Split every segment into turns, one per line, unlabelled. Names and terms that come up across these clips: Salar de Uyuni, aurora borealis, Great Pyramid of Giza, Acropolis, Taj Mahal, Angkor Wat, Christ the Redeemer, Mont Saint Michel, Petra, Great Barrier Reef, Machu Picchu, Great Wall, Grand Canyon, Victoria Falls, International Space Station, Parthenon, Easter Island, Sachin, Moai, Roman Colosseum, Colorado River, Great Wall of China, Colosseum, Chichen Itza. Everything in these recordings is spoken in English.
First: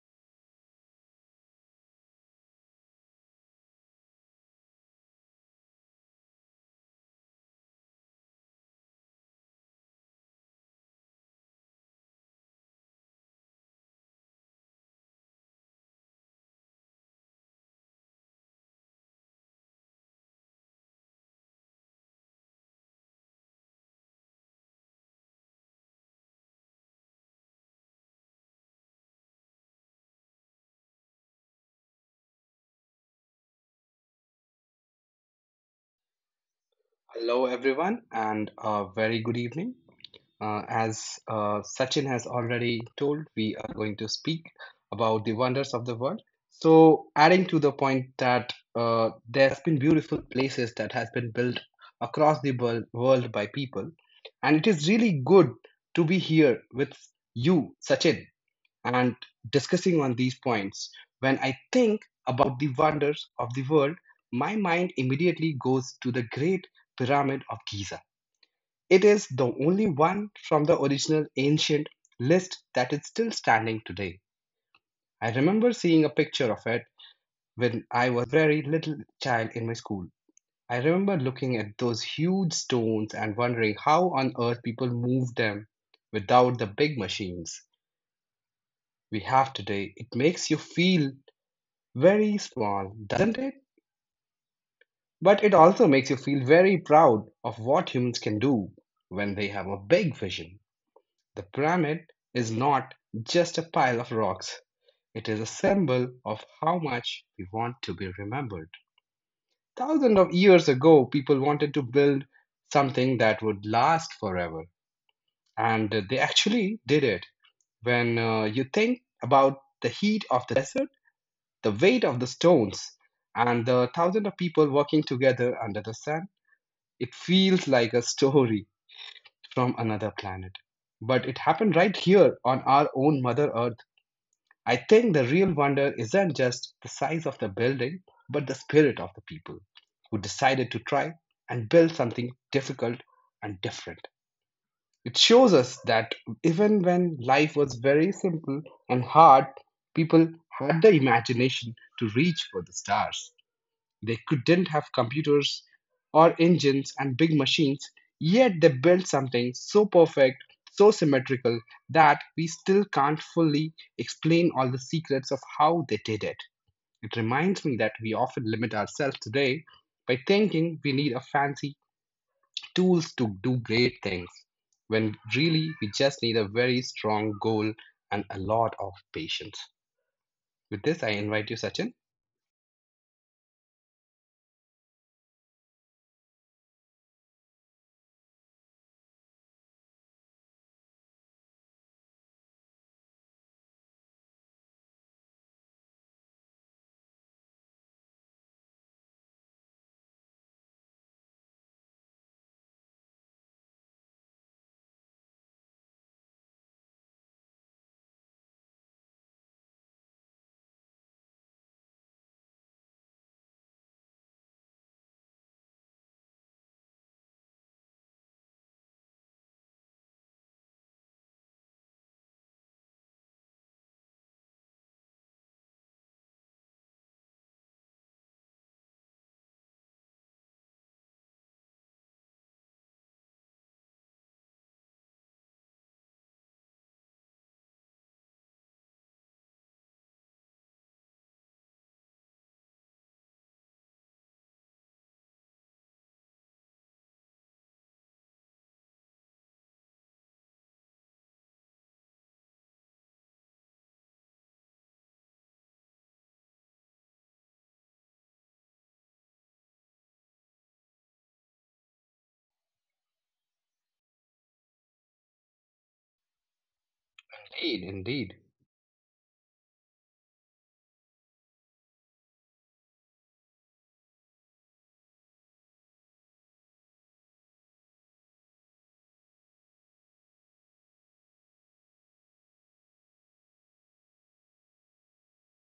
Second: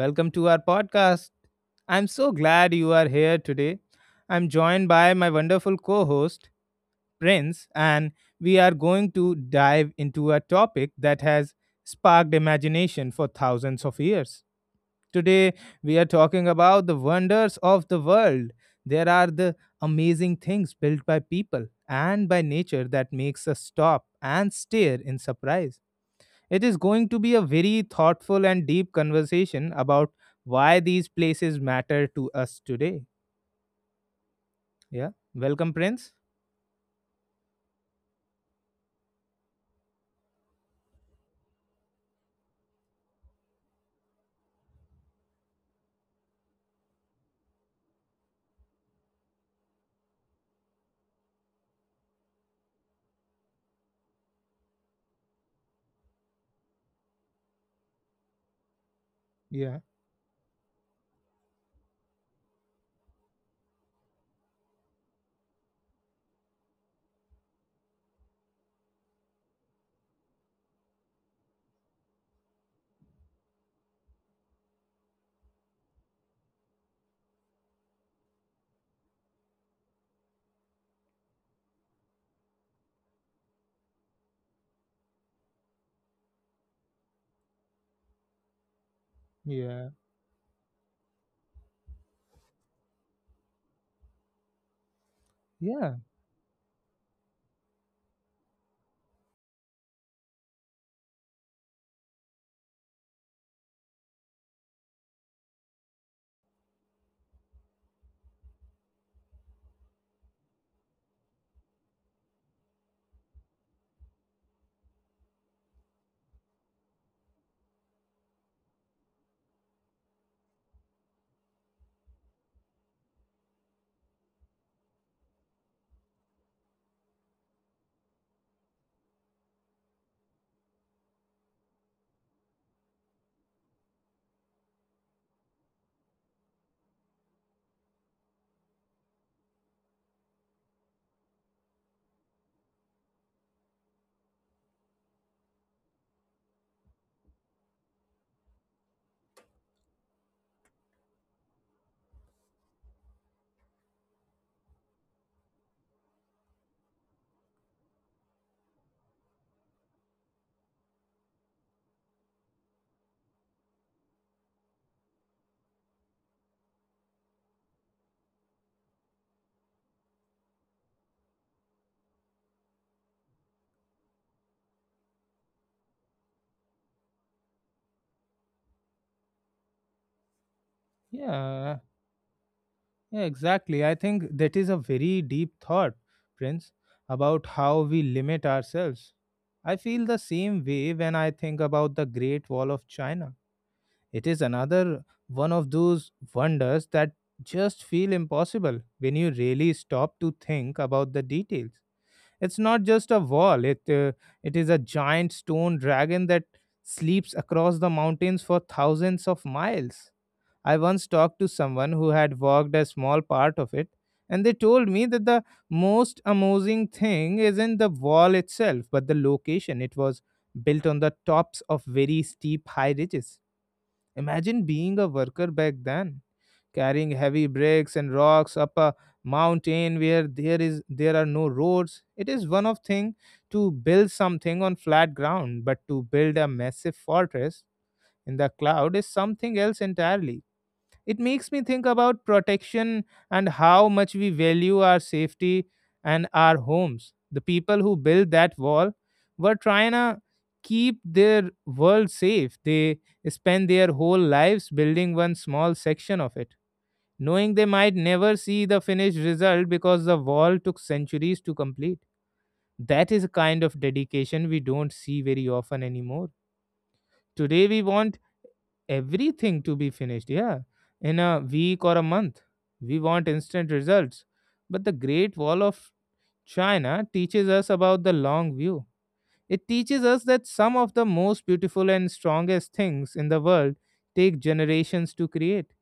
Welcome to our podcast. I'm so glad you are here today. I'm joined by my wonderful co host, Prince, and we are going to dive into a topic that has sparked imagination for thousands of years. Today, we are talking about the wonders of the world. There are the amazing things built by people and by nature that makes us stop and stare in surprise. It is going to be a very thoughtful and deep conversation about why these places matter to us today. Yeah. Welcome, Prince.
Hello, everyone, and a very good evening. As Sachin has already told, we are going to speak about the wonders of the world. So, adding to the point that there has been beautiful places that has been built across the world by people, and it is really good to be here with you, Sachin and
Yeah.
discussing on these points. When I think about the wonders of the world, my mind immediately goes to the Great Pyramid of Giza. It is the only one from the original ancient list that is still standing today. I remember seeing a picture of it when I was a very little child in my school. I remember looking at those huge stones and wondering how on earth people moved them without the big machines we have
Yeah.
today. It makes you feel very small, doesn't it? But it also
Yeah.
makes you feel very proud of what humans can do when they have a big vision. The pyramid is not just a pile of rocks, it is a symbol of how much we want to be remembered. Thousands of years ago, people wanted to build something that would last forever, and they actually did it. When you think about the heat of the desert, the weight of the stones and the thousands of people working together under the sun, it feels like a story from another planet. But it happened right here on our own Mother Earth. I think the real wonder isn't just the size of the building, but the spirit of the people who decided to try and build something difficult and different. It shows us that even when life was very simple and hard, people had the imagination to reach for the stars. They couldn't have computers or engines and big machines, yet they built something so perfect, so symmetrical, that we still can't fully explain all the secrets of how they did it. It reminds me that we often limit ourselves today by thinking we need a fancy tools to do great things, when really we just need a very strong goal and a lot of patience. With this, I invite you,
Yeah.
Sachin.
Yeah. Exactly. I think that is a very deep thought, Prince, about how we limit ourselves. I feel the same way when I think about the Great Wall of China. It is another one of those wonders that just feel impossible when you really stop to think about the details. It's not just a wall. It is a giant stone dragon that sleeps across the mountains for thousands of miles. I once talked to someone who had walked a small part of it, and they told me that the most amazing thing isn't the wall itself, but the location. It was built on the tops of very steep high ridges. Imagine being a worker back then, carrying heavy bricks and rocks up a mountain where there are no roads. It is one of thing to build something on flat ground, but to build a massive fortress in the cloud is something else entirely. It makes me think about protection and how much we value our safety and our homes. The people who built that wall were trying to keep their world safe. They spend their whole lives building one small section of it, knowing they might never see the finished result because the wall took centuries to complete. That is a kind of dedication we don't see very often anymore. Today, we
Indeed,
want
indeed.
everything to be finished, yeah, in a week or a month. We want instant results. But the Great Wall of China teaches us about the long view. It teaches us that some of the most beautiful and strongest things in the world take generations to create.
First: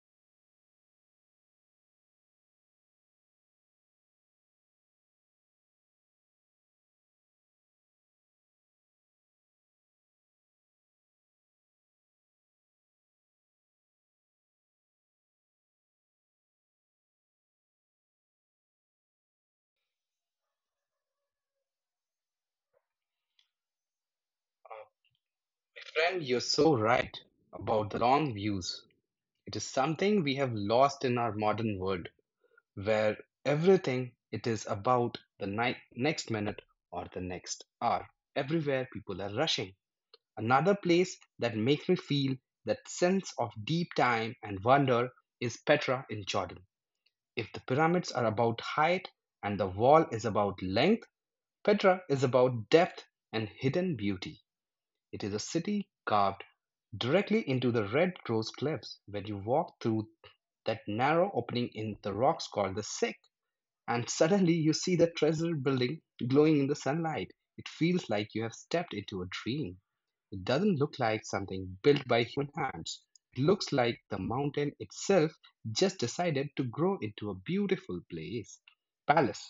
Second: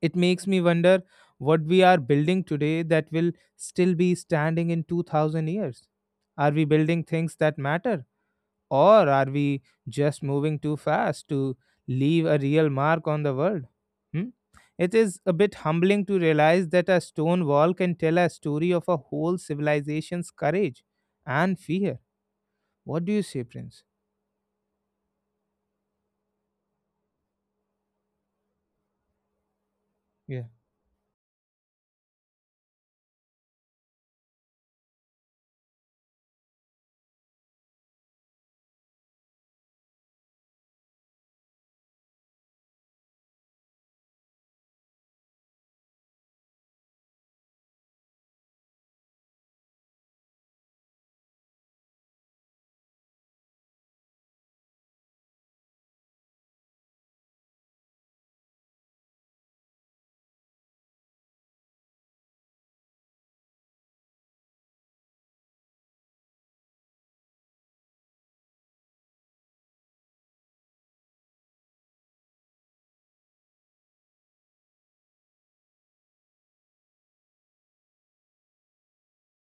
It makes me wonder what we are building today that will still be standing in 2000 years. Are we building things that matter? Or are we just moving too fast to leave a real mark on the world? Hmm? It is a bit humbling to realize that a stone wall can tell a story of a whole civilization's courage and fear. What do you say, Prince?
My Friend, you're so right about the long views. It is something we
Yeah,
have lost in our modern world where everything it is about the next minute or the next hour. Everywhere people are rushing. Another place that makes me feel that sense of deep time and wonder is Petra in Jordan. If the pyramids are about height and the wall is about length, Petra is about depth and hidden beauty. It is a city carved directly into the red rose cliffs. When you walk through that narrow opening in the rocks called the Sick, and suddenly you see the treasure building glowing in the sunlight, it feels like you have stepped into a dream. It doesn't look like something built by human hands. It looks like the mountain itself just decided to grow into a beautiful place, palace.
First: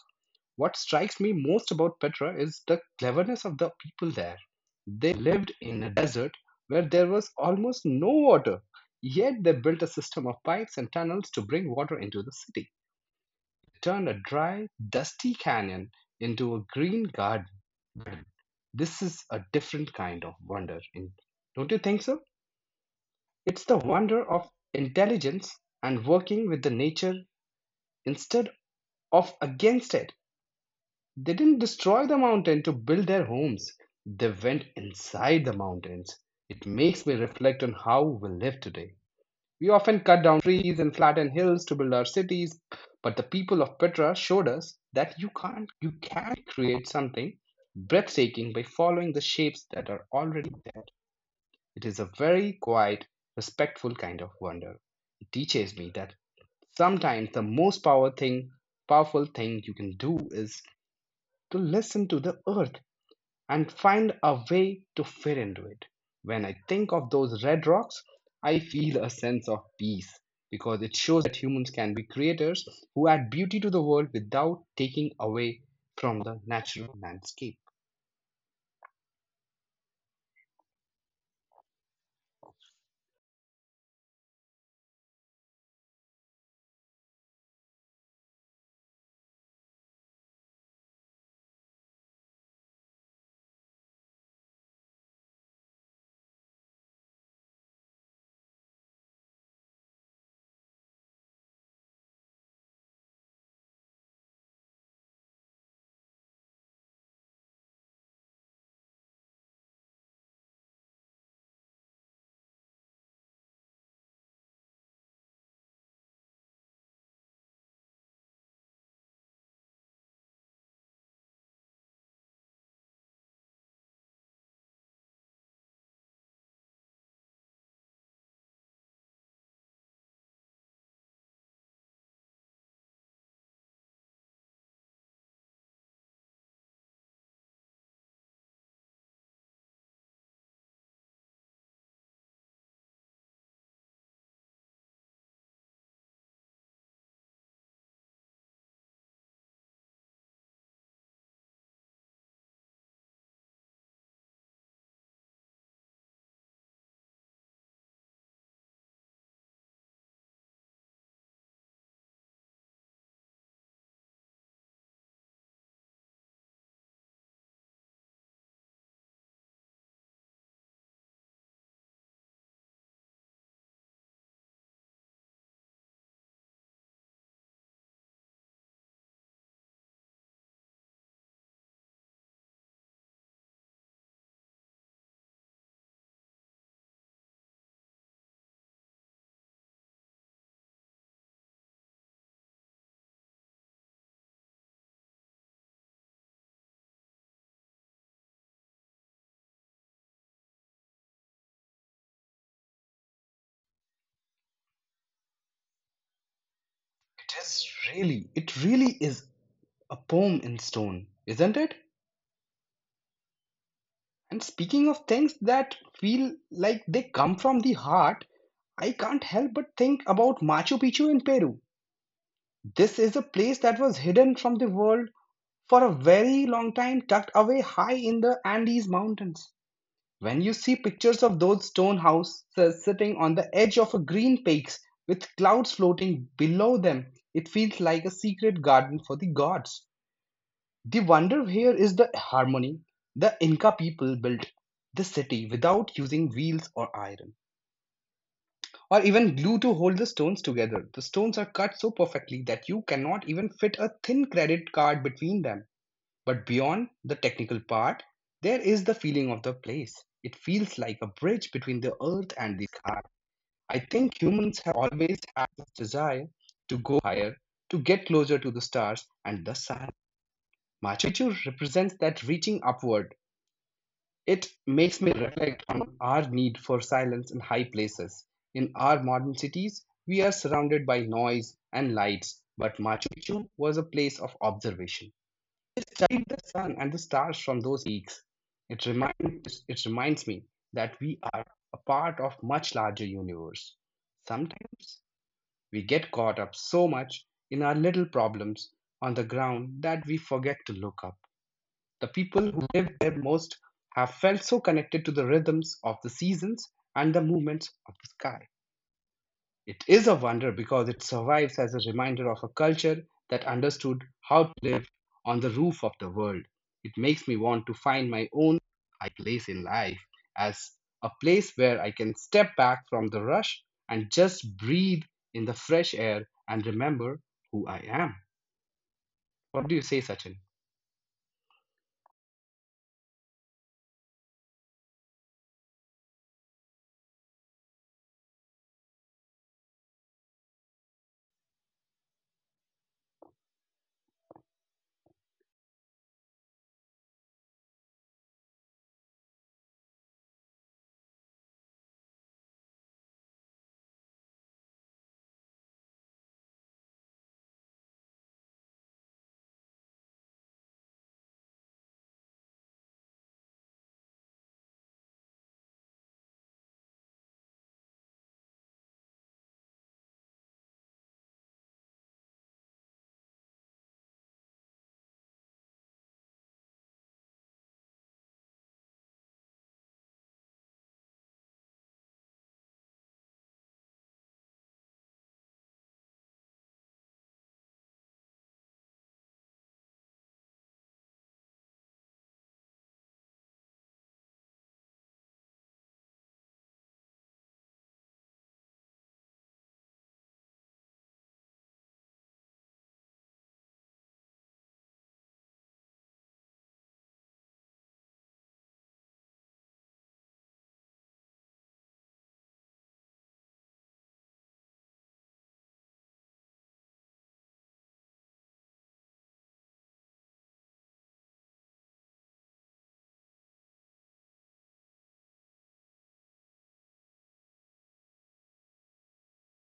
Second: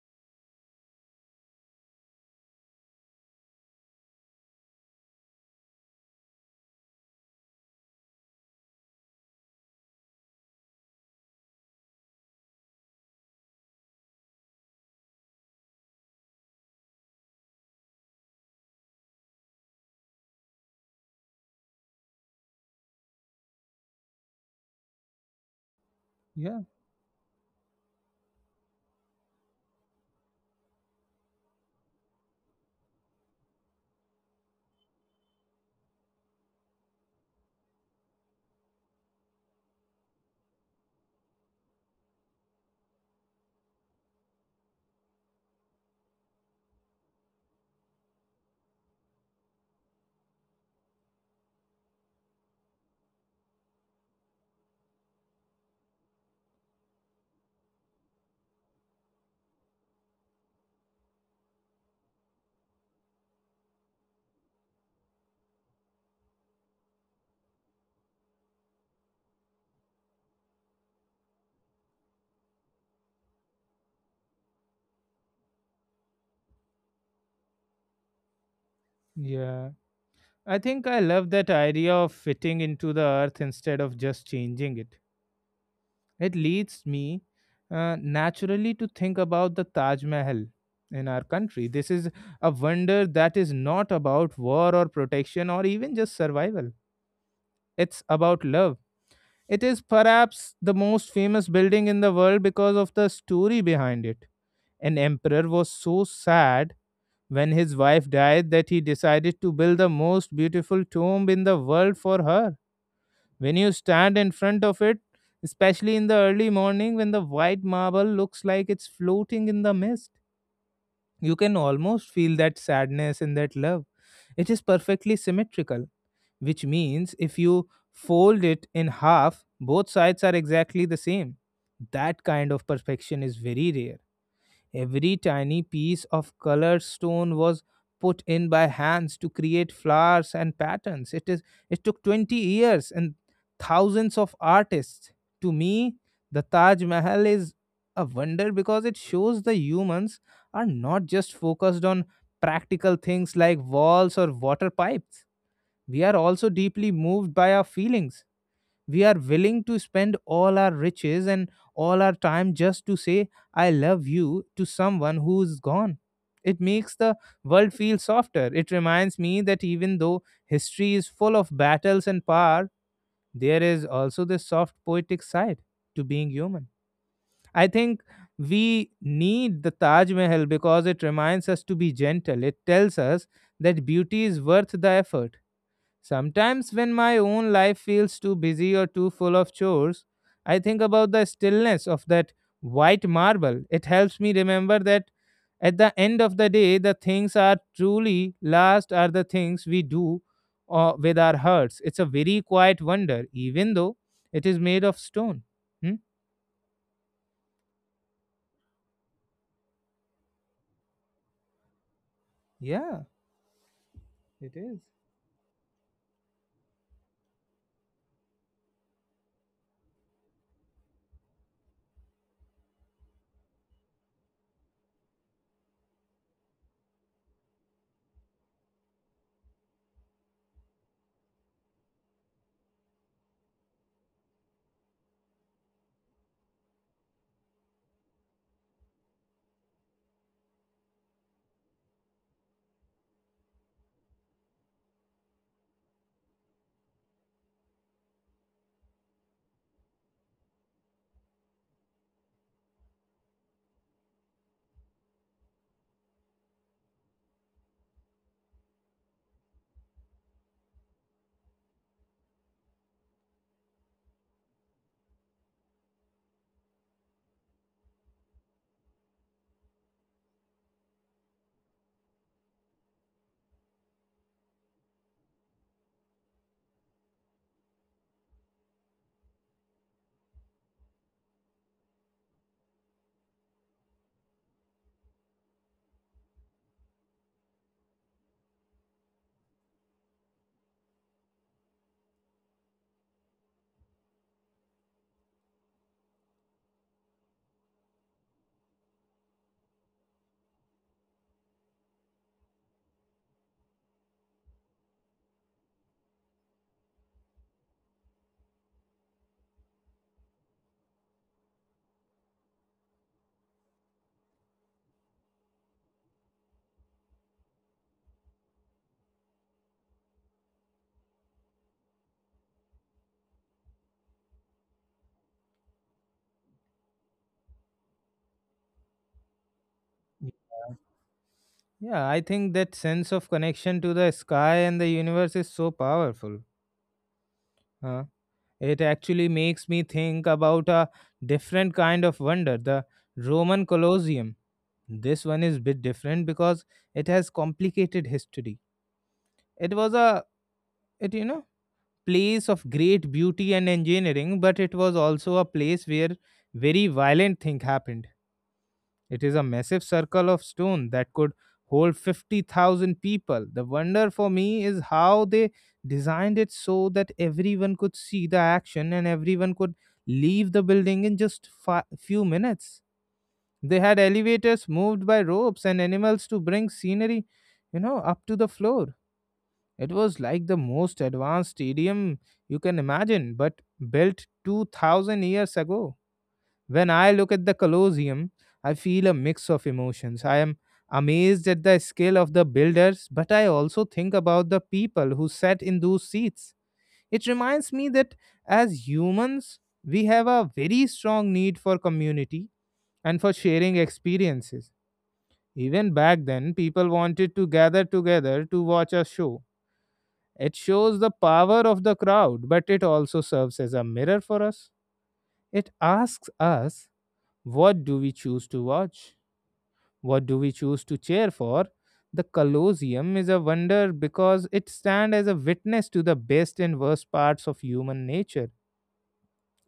What strikes me most about Petra is the cleverness of the people there. They lived in a desert where there was almost no water, yet they built a system of pipes and tunnels to bring water into the city. They turned a dry, dusty canyon into a green garden. This is a different kind of wonder, don't you think so? It's the wonder of intelligence and working with
yeah,
the nature instead of against it. They didn't destroy the mountain to build their homes. They went inside the mountains. It makes me reflect on how we live today. We often cut down trees and flatten hills to build our cities, but the people of Petra showed us that you can't you can create something breathtaking by following the shapes that are already there. It is a very quiet, respectful kind of wonder. It teaches me that sometimes the powerful thing you can do is to listen to the earth and find a way to fit into it. When I think of those red rocks, I feel a sense of peace because it shows that humans can be creators who add beauty to the world without taking away from the natural landscape.
yeah, I think I love that idea of fitting into the earth instead of just changing it. It leads me naturally to think about the Taj Mahal in our country. This is a wonder that is not about war or protection or even just survival, it's about love. It is perhaps the most famous building in the world because of the story behind it. An emperor was so sad when his wife died that he decided to build the most beautiful tomb in the world for her. When you stand in front of it, especially in the early morning when the white marble looks like it's floating in the mist, you can almost feel that sadness and that love. It is perfectly symmetrical, which means if you fold it in half, both sides are exactly the same. That kind of perfection is very rare. Every tiny piece of colored stone was put in by hands to create flowers and patterns. It took 20 years and thousands of artists. To me, the Taj Mahal is a wonder because it shows the humans are not just focused on practical things like walls or water pipes. We are also deeply moved by our feelings. We are willing to spend all our riches and all our time just to say I love you to someone who's gone. It makes the world feel softer. It reminds me that even though history is full of battles and power, there is also the soft poetic side to being human. I think we need the Taj Mahal because it reminds us to be gentle. It tells us that beauty is worth the effort. Sometimes, when my own life feels too busy or too full of chores, I think about the stillness of that white marble. It helps me remember that at the end of the day, the things are truly last are the things we do with our hearts. It's a very quiet wonder, even though it is made of stone. Hmm?
It is really, it really is a poem in stone, isn't it?
Yeah,
And
it is.
speaking of things that feel like they come from the heart, I can't help but think about Machu Picchu in Peru. This is a place that was hidden from the world for a very long time, tucked away high in the Andes mountains. When you see pictures of those stone houses sitting on the edge of a green peaks with clouds floating below them, it feels like a secret garden for the gods. The wonder here is the harmony. The Inca people built the city without using wheels or iron or even glue to hold the stones together. The stones are cut so perfectly that you cannot even fit a thin credit card between them. But beyond the technical part, there is the feeling of the place. It feels like a bridge between the earth and the sky. I think humans have always had this desire to go higher, to get closer to the stars and the sun. Machu Picchu represents that reaching upward. It makes me reflect on our need for silence in high places. In our modern cities, we are surrounded by noise and lights, but Machu Picchu was a place of observation. It studied the sun and the stars from those peaks. It, remind, it reminds me that we are a part of much larger universe. Sometimes we get caught up so much in our little problems on the ground that we forget to look up. The people who lived there most have felt so connected to the rhythms of the seasons and the movements of the sky. It is a wonder because it survives as a reminder of a culture that understood how to live on the roof of the world. It makes me want to find my own high place in life as a place where I can step back from the rush and just breathe in the fresh air and remember who I am. What do you say,
Y-
Sachin?
Yeah, I think that sense of connection to the sky and the universe is so powerful. Huh? It actually makes me think about a different kind of wonder, the Roman Colosseum. This one is bit different because it has complicated history. It was a it you know place of great beauty and engineering, but it was also a place where very violent thing happened. It is a massive circle of stone that could hold 50,000 people. The wonder for me is how they designed it so that everyone could see the action and everyone could leave the building in just few minutes. They had elevators moved by ropes and animals to bring scenery, up to the floor. It was like the most advanced stadium you can imagine, but built 2000 years ago. When I look at the Colosseum, I feel a mix of emotions. I am amazed at the skill of the builders, but I also think about the people who sat in those seats. It reminds me that as humans, we have a very strong need for community and for sharing experiences. Even back then, people wanted to gather together to watch a show. It shows the power of the crowd, but it also serves as a mirror for us. It asks us, what do we choose to watch? What do we choose to cheer for? The Colosseum is a wonder because it stands as a witness to the best and worst parts of human nature.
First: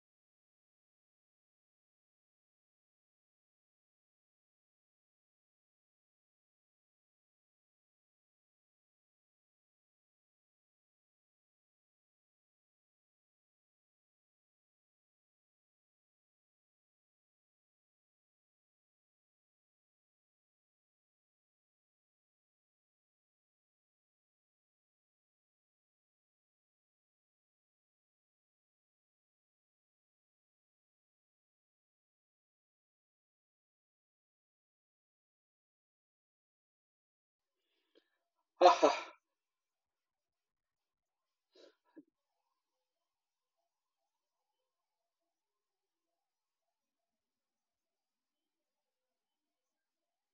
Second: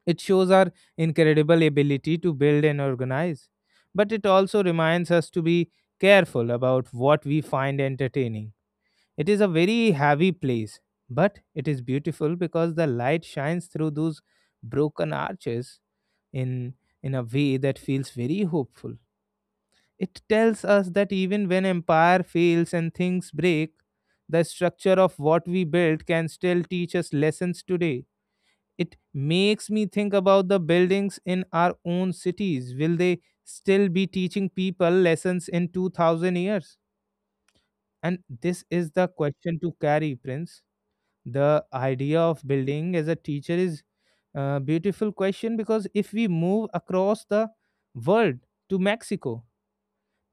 It shows our incredible ability to build and organize, but it also reminds us to be careful about what we find entertaining. It is a very heavy place, but it is beautiful because the light shines through those broken arches in in a way that feels very hopeful. It tells us that even when empire fails and things break, the structure of what we built can still teach us lessons today. It makes me think about the buildings in our own cities. Will they still be teaching people lessons in 2000 years? And this is the question to carry, Prince. The idea of building as a teacher is a beautiful question because if we move across the world to Mexico,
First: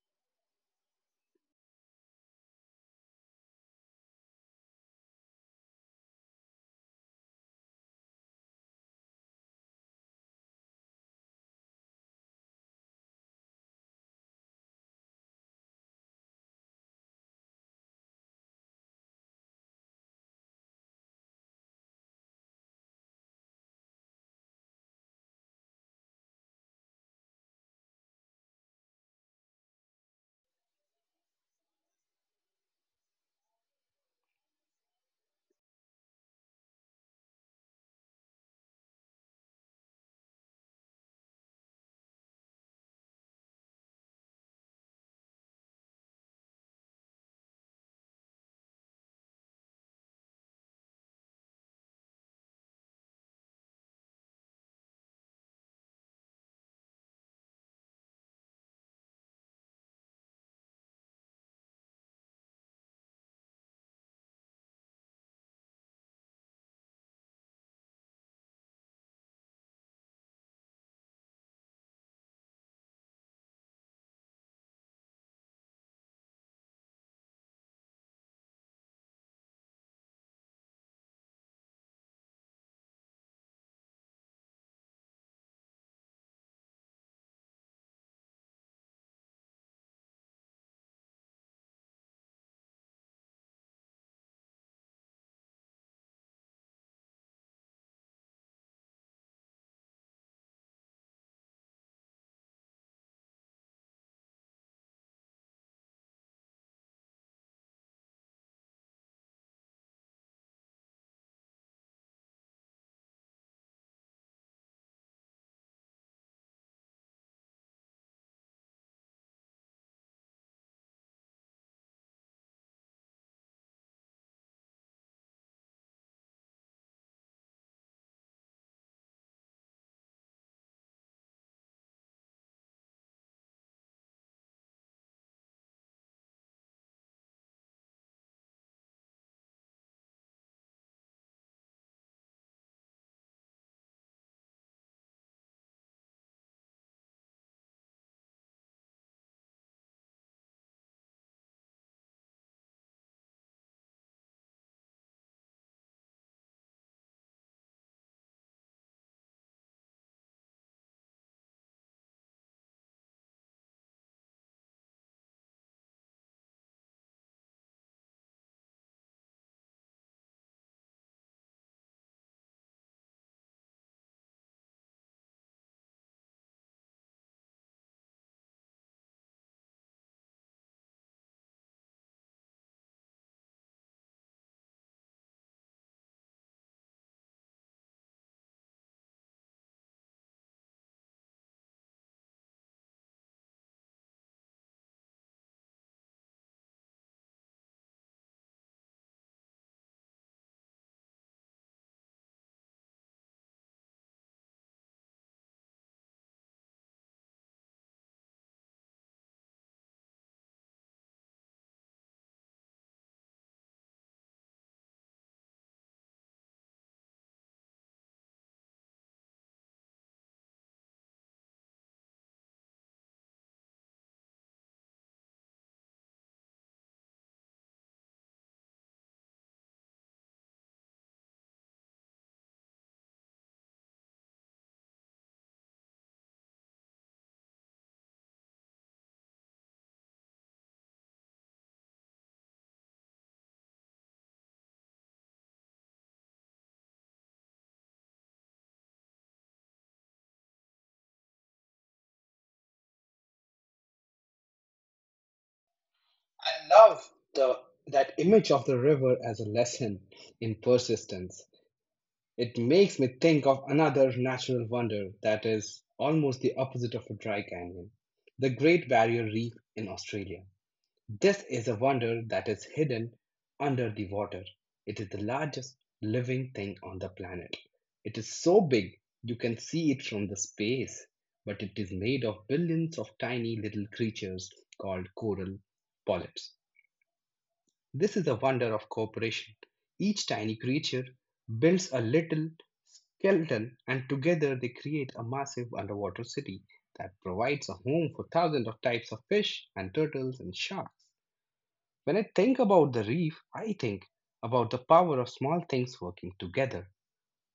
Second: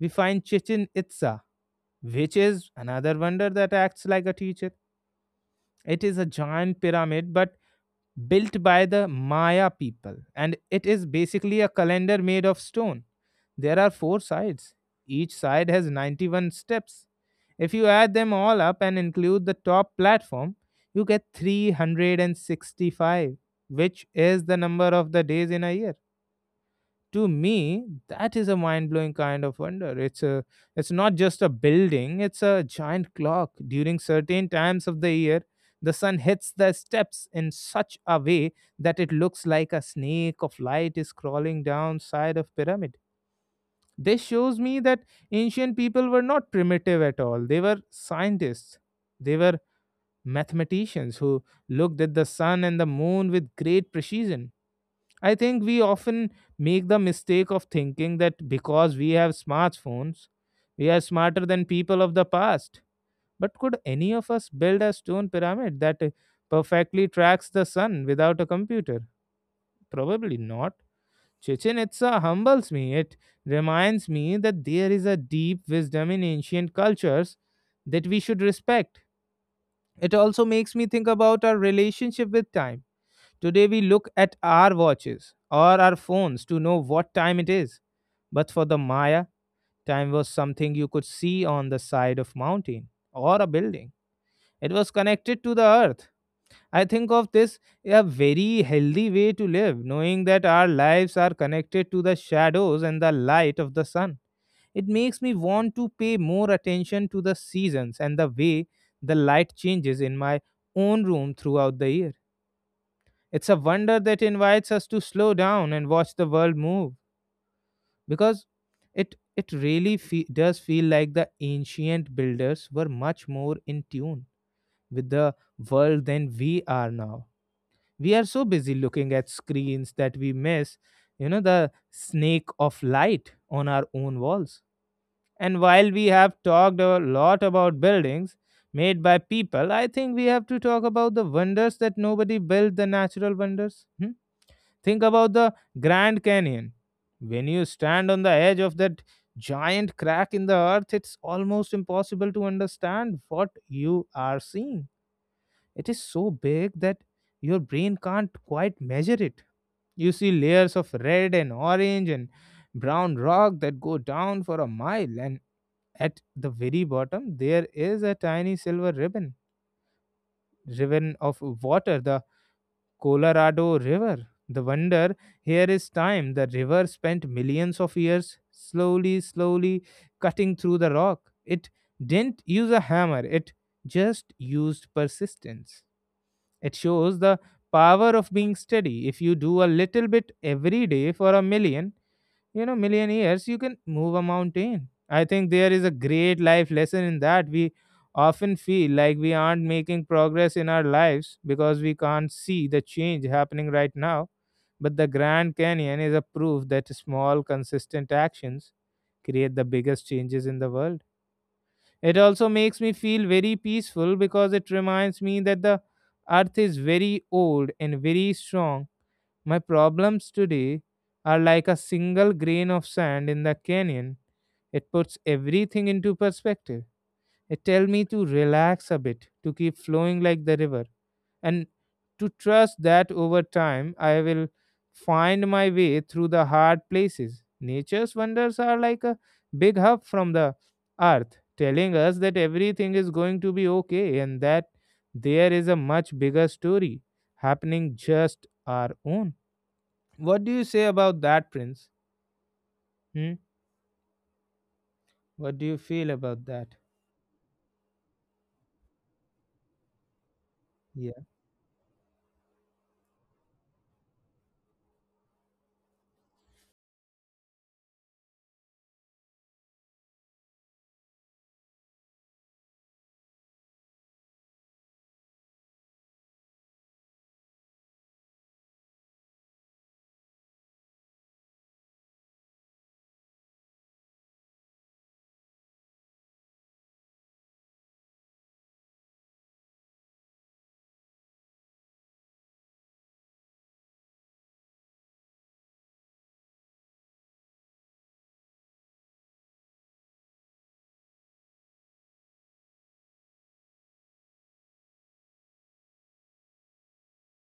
we find Chichen Itza, which is another wonder that acts like a teacher. It is a giant pyramid, but built by the Maya people, and it is basically a calendar made of stone. There are four sides, each side has 91 steps. If you add them all up and include the top platform, you get 365, which is the number of the days in a year. To me that is a mind-blowing kind of wonder. It's not just a building, it's a giant clock. During certain times of the year, the sun hits the steps in such a way that it looks like a snake of light is crawling down side of pyramid. This shows me that ancient people were not primitive at all, they were scientists. They were mathematicians who looked at the sun and the moon with great precision. I think we often make the mistake of thinking that because we have smartphones, we are smarter than people of the past. But could any of us build a stone pyramid that perfectly tracks the sun without a computer? Probably not. Chichen Itza humbles me. It reminds me that there is a deep wisdom in ancient cultures that we should respect. It also makes me think about our relationship with time. Today we look at our watches or our phones to know what time it is. But for the Maya, time was something you could see on the side of mountain or a building. It was connected to the earth. I think of this a very healthy way to live, knowing that our lives are connected to the shadows and the light of the sun. It makes me want to pay more attention to the seasons and the way the light changes in my own room throughout the year. It's a wonder that invites us to slow down and watch the world move because it really does feel like the ancient builders were much more in tune with the world than we are now. We are so busy looking at screens that we miss the snake of light on our own walls. And while we have talked a lot about buildings made by people, I think we have to talk about the wonders that nobody built, the natural wonders. Hmm? Think about the Grand Canyon. When you stand on the edge of that giant crack in the earth, it's almost impossible to understand what you are seeing. It is so big that your brain can't quite measure it. You see layers of red and orange and brown rock that go down for a mile, and at the very bottom, there is a tiny silver ribbon of water, the Colorado River. The wonder here is time. The river spent millions of years slowly, slowly cutting through the rock. It didn't use a hammer, it just used persistence. It shows the power of being steady. If you do a little bit every day for a million years, you can move a mountain. I think there is a great life lesson in that. We often feel like we aren't making progress in our lives because we can't see the change happening right now, but the Grand Canyon is a proof that small consistent actions create the biggest changes in the world. It also makes me feel very peaceful because it reminds me that the earth is very old and very strong. My problems today are like a single grain of sand in the canyon. It puts everything into perspective. It tells me to relax a bit, to keep flowing like the river, and to trust that over time I will find my way through the hard places. Nature's wonders are like a big hug from the earth, telling us that everything is going to be okay and that there is a much bigger story happening just our own. What do you say about that, Prince? Hmm? What do you feel about
I
that?
love the that image of the river as a lesson in
Yeah,
persistence. It makes me think of another natural wonder that is almost the opposite of a dry canyon, the Great Barrier Reef in Australia. This is a wonder that is hidden under the water. It is the largest living thing on the planet. It is so big you can see it from the space, but it is made of billions of tiny little creatures called coral polyps. This is the wonder of cooperation. Each tiny creature builds a little skeleton, and together they create a massive underwater city that provides a home for thousands of types of fish and turtles and sharks. When I think about the reef, I think about the power of small things working together.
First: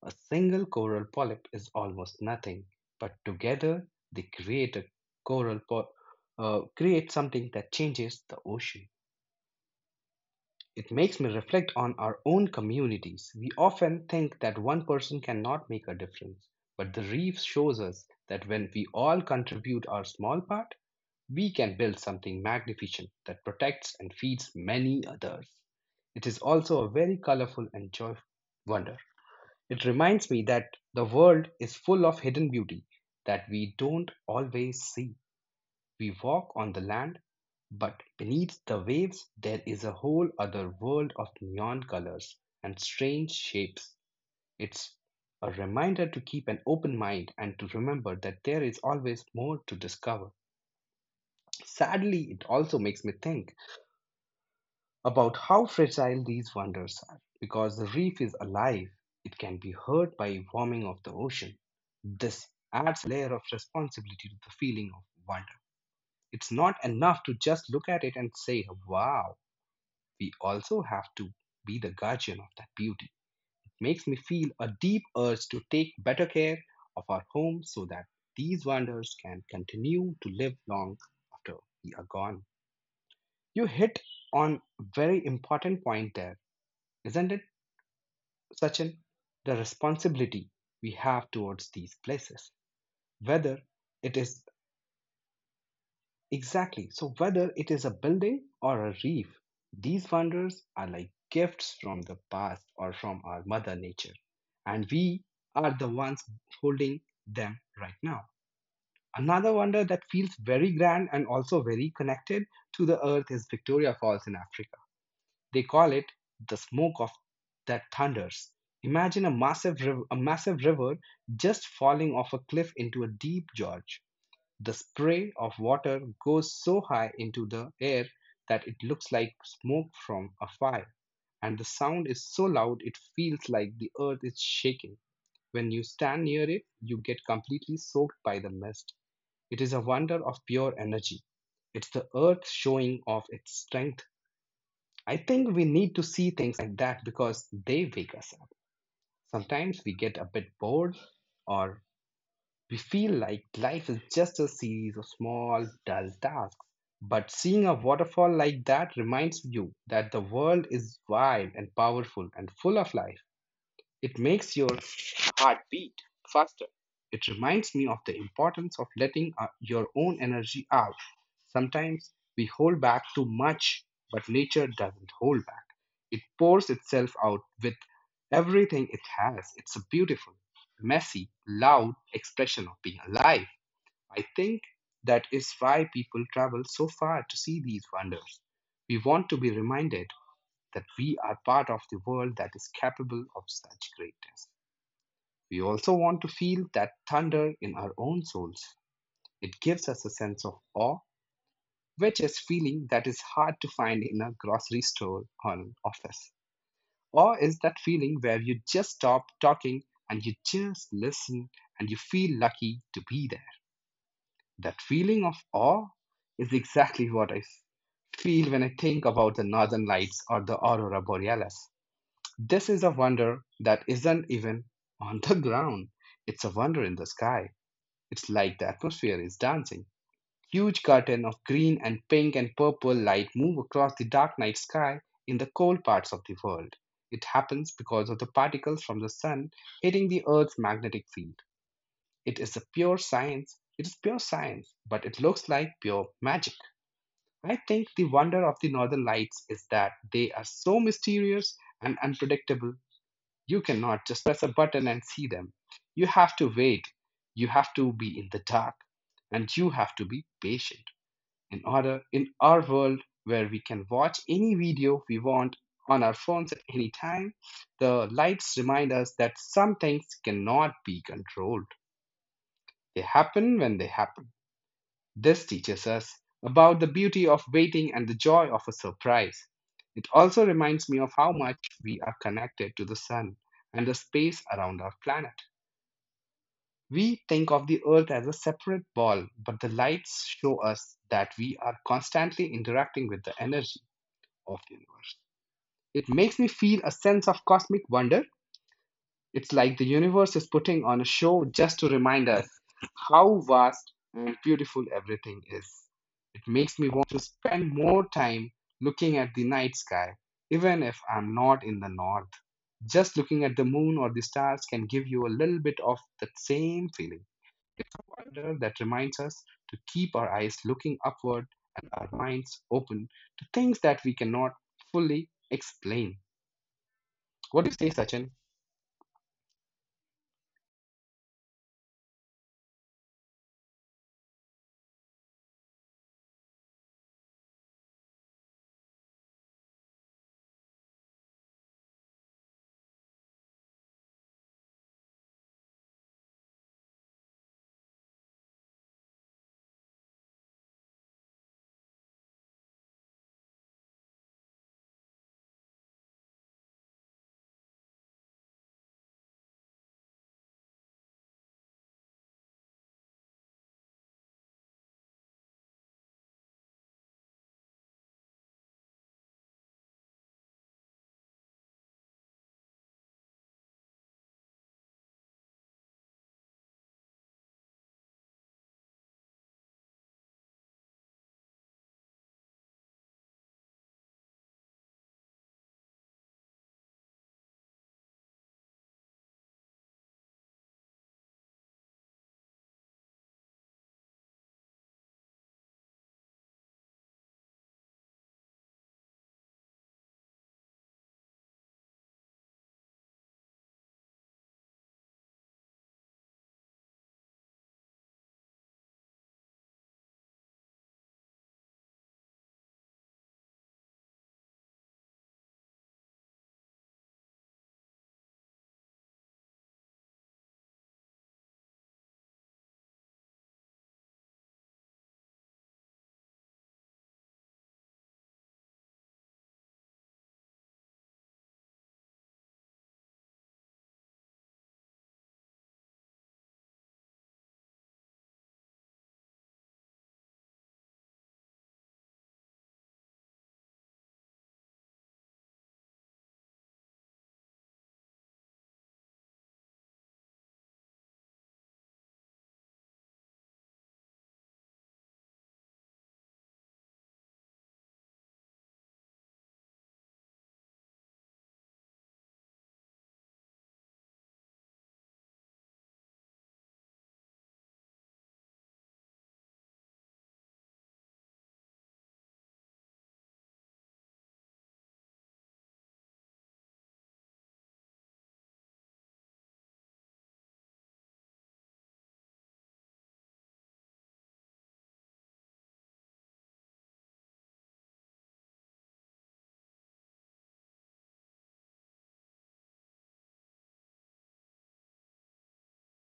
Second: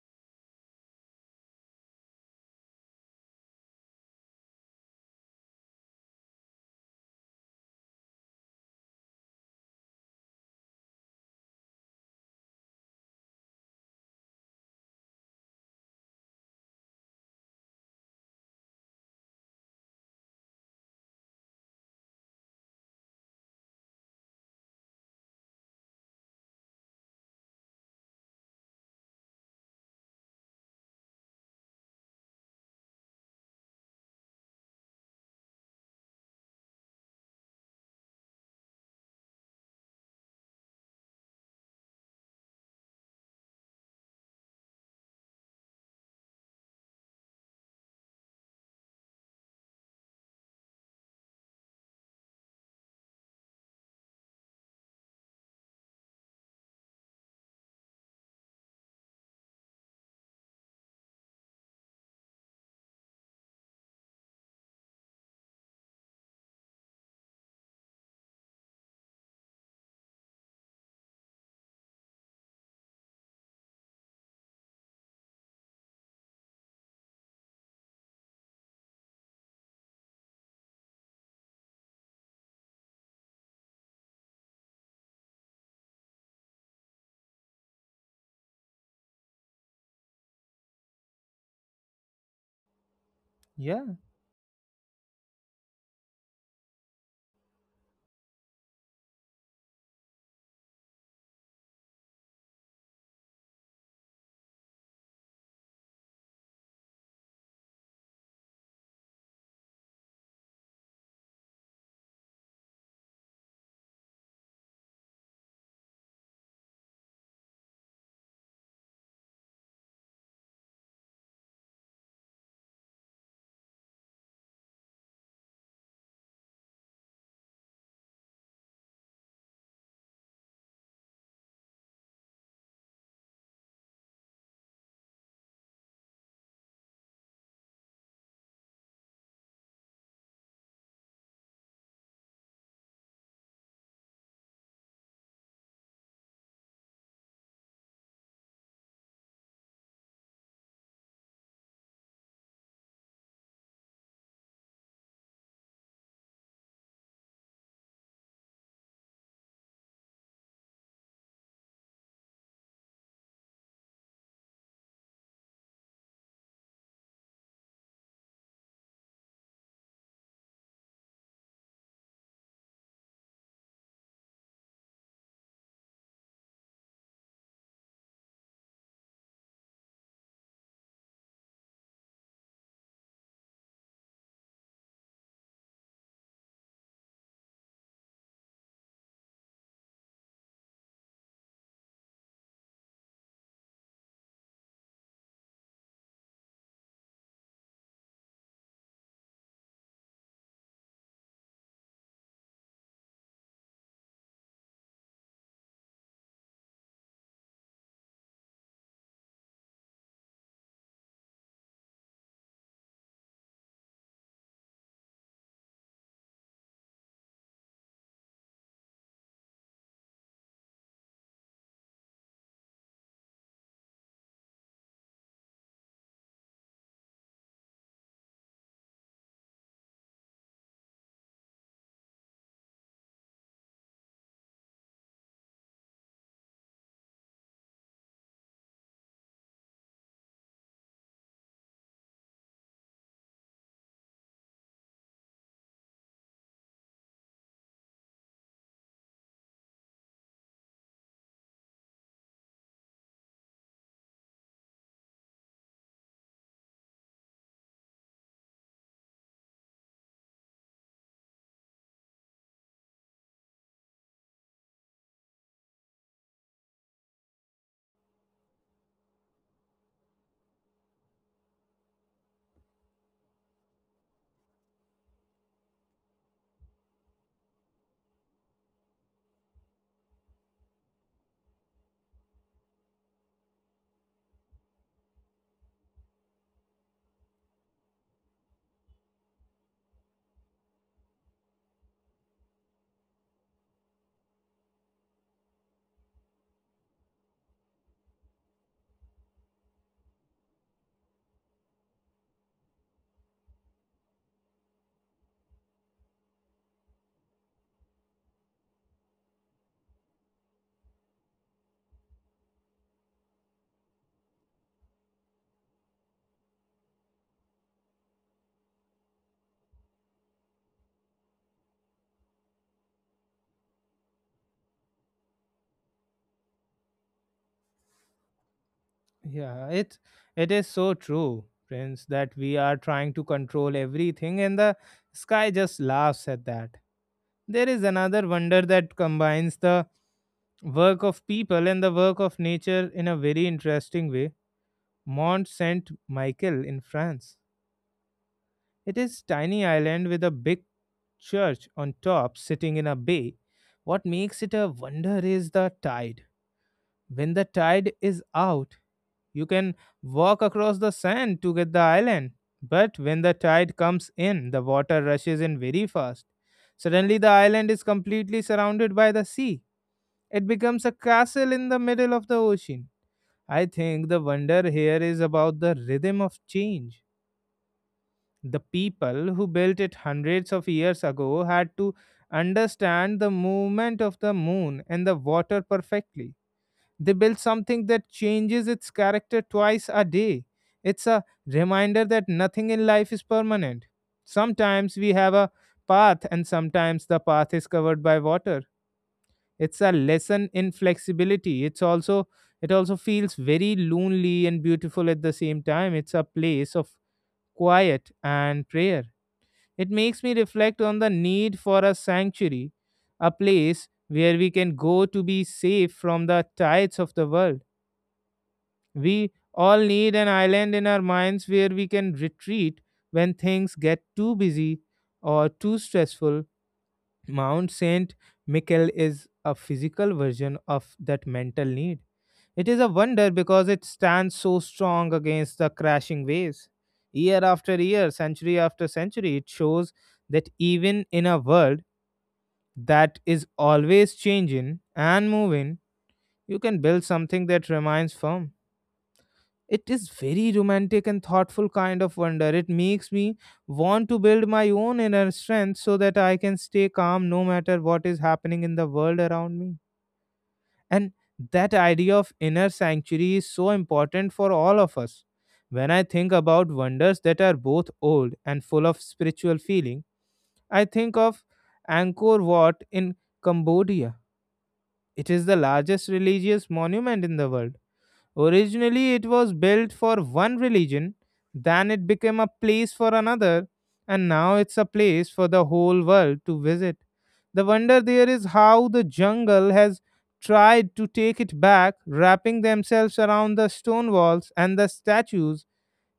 A single coral polyp is almost nothing, but together they create a coral polyp. Create something that changes the ocean. It makes me reflect on our own communities. We often think that one person cannot make a difference, but the reef shows us that when we all contribute our small part, we can build something magnificent that protects and feeds many others. It is also a very colorful and joyful wonder. It reminds me that the world is full of hidden beauty that we don't always see. We walk on the land, but beneath the waves there is a whole other world of neon colors and strange shapes. It's a reminder to keep an open mind and to remember that there is always more to discover. Sadly, it also makes me think about how fragile these wonders are because the reef is alive. It can be hurt by warming of the ocean. This adds a layer of responsibility to the feeling of wonder. It's not enough to just look at it and say, wow, we also have to be the guardian of that beauty. It makes me feel a deep urge to take better care of our home so that these wonders can continue to live long after we are gone. You hit on a very important point there, isn't it, Sachin? The responsibility we have towards these places, whether
yeah,
it is... Exactly. So whether it is a building or a reef, these wonders are like gifts from the past or from our mother nature. And we are the ones holding them right now. Another wonder that feels very grand and also very connected to the earth is Victoria Falls in Africa. They call it the smoke of that thunders. Imagine a massive river, just falling off a cliff into a deep gorge. The spray of water goes so high into the air that it looks like smoke from a fire, and the sound is so loud it feels like the earth is shaking. When you stand near it, you get completely soaked by the mist. It is a wonder of pure energy. It's the earth showing off its strength. I think we need to see things like that because they wake us up. Sometimes we get a bit bored, or we feel like life is just a series of small, dull tasks. But seeing a waterfall like that reminds you that the world is wide and powerful and full of life. It makes your heart beat. It reminds me of the importance of letting your own energy out. Sometimes we hold back too much, but nature doesn't hold back. It pours itself out with everything it has. It's a beautiful, messy, loud expression of being alive. I think that is why people travel so far to see these wonders. We want to be reminded that we are part of the world that is capable of such greatness. We also want to feel that thunder in our own souls. It gives us a sense of awe, which is feeling that is hard to find in a grocery store or an office. Awe is that feeling where you just stop talking and you just listen and you feel lucky to be there. That feeling of awe is exactly what I feel when I think about the northern lights or the aurora borealis. This is a wonder that isn't even on the ground. It's a wonder in the sky. It's like the atmosphere is dancing. Huge curtain of green and pink and purple light move across the dark night sky in the cold parts of the world. It happens because of the particles from the sun hitting the Earth's magnetic field. It is a pure science. It is pure science, but it looks like pure magic. I think the wonder of the northern lights is that they are so mysterious and unpredictable. You cannot just press a button and see them. You have to wait. You have to be in the dark and you have to be patient. In order in our world where we can watch any video we want on our phones at any time, the lights remind us that some things cannot be controlled. They happen when they happen. This teaches us about the beauty of waiting and the joy of a surprise. It also reminds me of how much we are connected to the sun and the space around our planet. We think of the earth as a separate ball, but the lights show us that we are constantly interacting with the energy of the universe. It makes me feel a sense of cosmic wonder. It's like the universe is putting on a show just to remind us how vast and beautiful everything is. It makes me want to spend more time looking at the night sky, even if I'm not in the north. Just looking at the moon or the stars can give you a little bit of that same feeling. It's a wonder that reminds us to keep our eyes looking upward and our minds open to things that we cannot fully explain. What do you say, Sachin?
yeah. It is so true, Prince, that we are trying to control everything, and the sky just laughs at that. There is another wonder that combines the work of people and the work of nature in a very interesting way. Mont Saint Michel in France. It is tiny island with a big church on top sitting in a bay. What makes it a wonder is the tide. When the tide is out, you can walk across the sand to get the island. But when the tide comes in, the water rushes in very fast. Suddenly, the island is completely surrounded by the sea. It becomes a castle in the middle of the ocean. I think the wonder here is about the rhythm of change. The people who built it hundreds of years ago had to understand the movement of the moon and the water perfectly. They built something that changes its character twice a day. It's a reminder that nothing in life is permanent. Sometimes we have a path, and sometimes the path is covered by water. It's a lesson in flexibility. It also feels very lonely and beautiful at the same time. It's a place of quiet and prayer. It makes me reflect on the need for a sanctuary, a place where we can go to be safe from the tides of the world. We all need an island in our minds where we can retreat when things get too busy or too stressful. Mount St. Michael is a physical version of that mental need. It is a wonder because it stands so strong against the crashing waves. Year after year, century after century, it shows that even in a world that is always changing and moving, you can build something that remains firm. It is very romantic and thoughtful kind of wonder. It makes me want to build my own inner strength so that I can stay calm no matter what is happening in the world around me. And that idea of inner sanctuary is so important for all of us. When I think about wonders that are both old and full of spiritual feeling, I think of Angkor Wat in Cambodia. It is the largest religious monument in the world. Originally, it was built for one religion, then it became a place for another, and now it's a place for the whole world to visit. The wonder there is how the jungle has tried to take it back, wrapping themselves around the stone walls and the statues.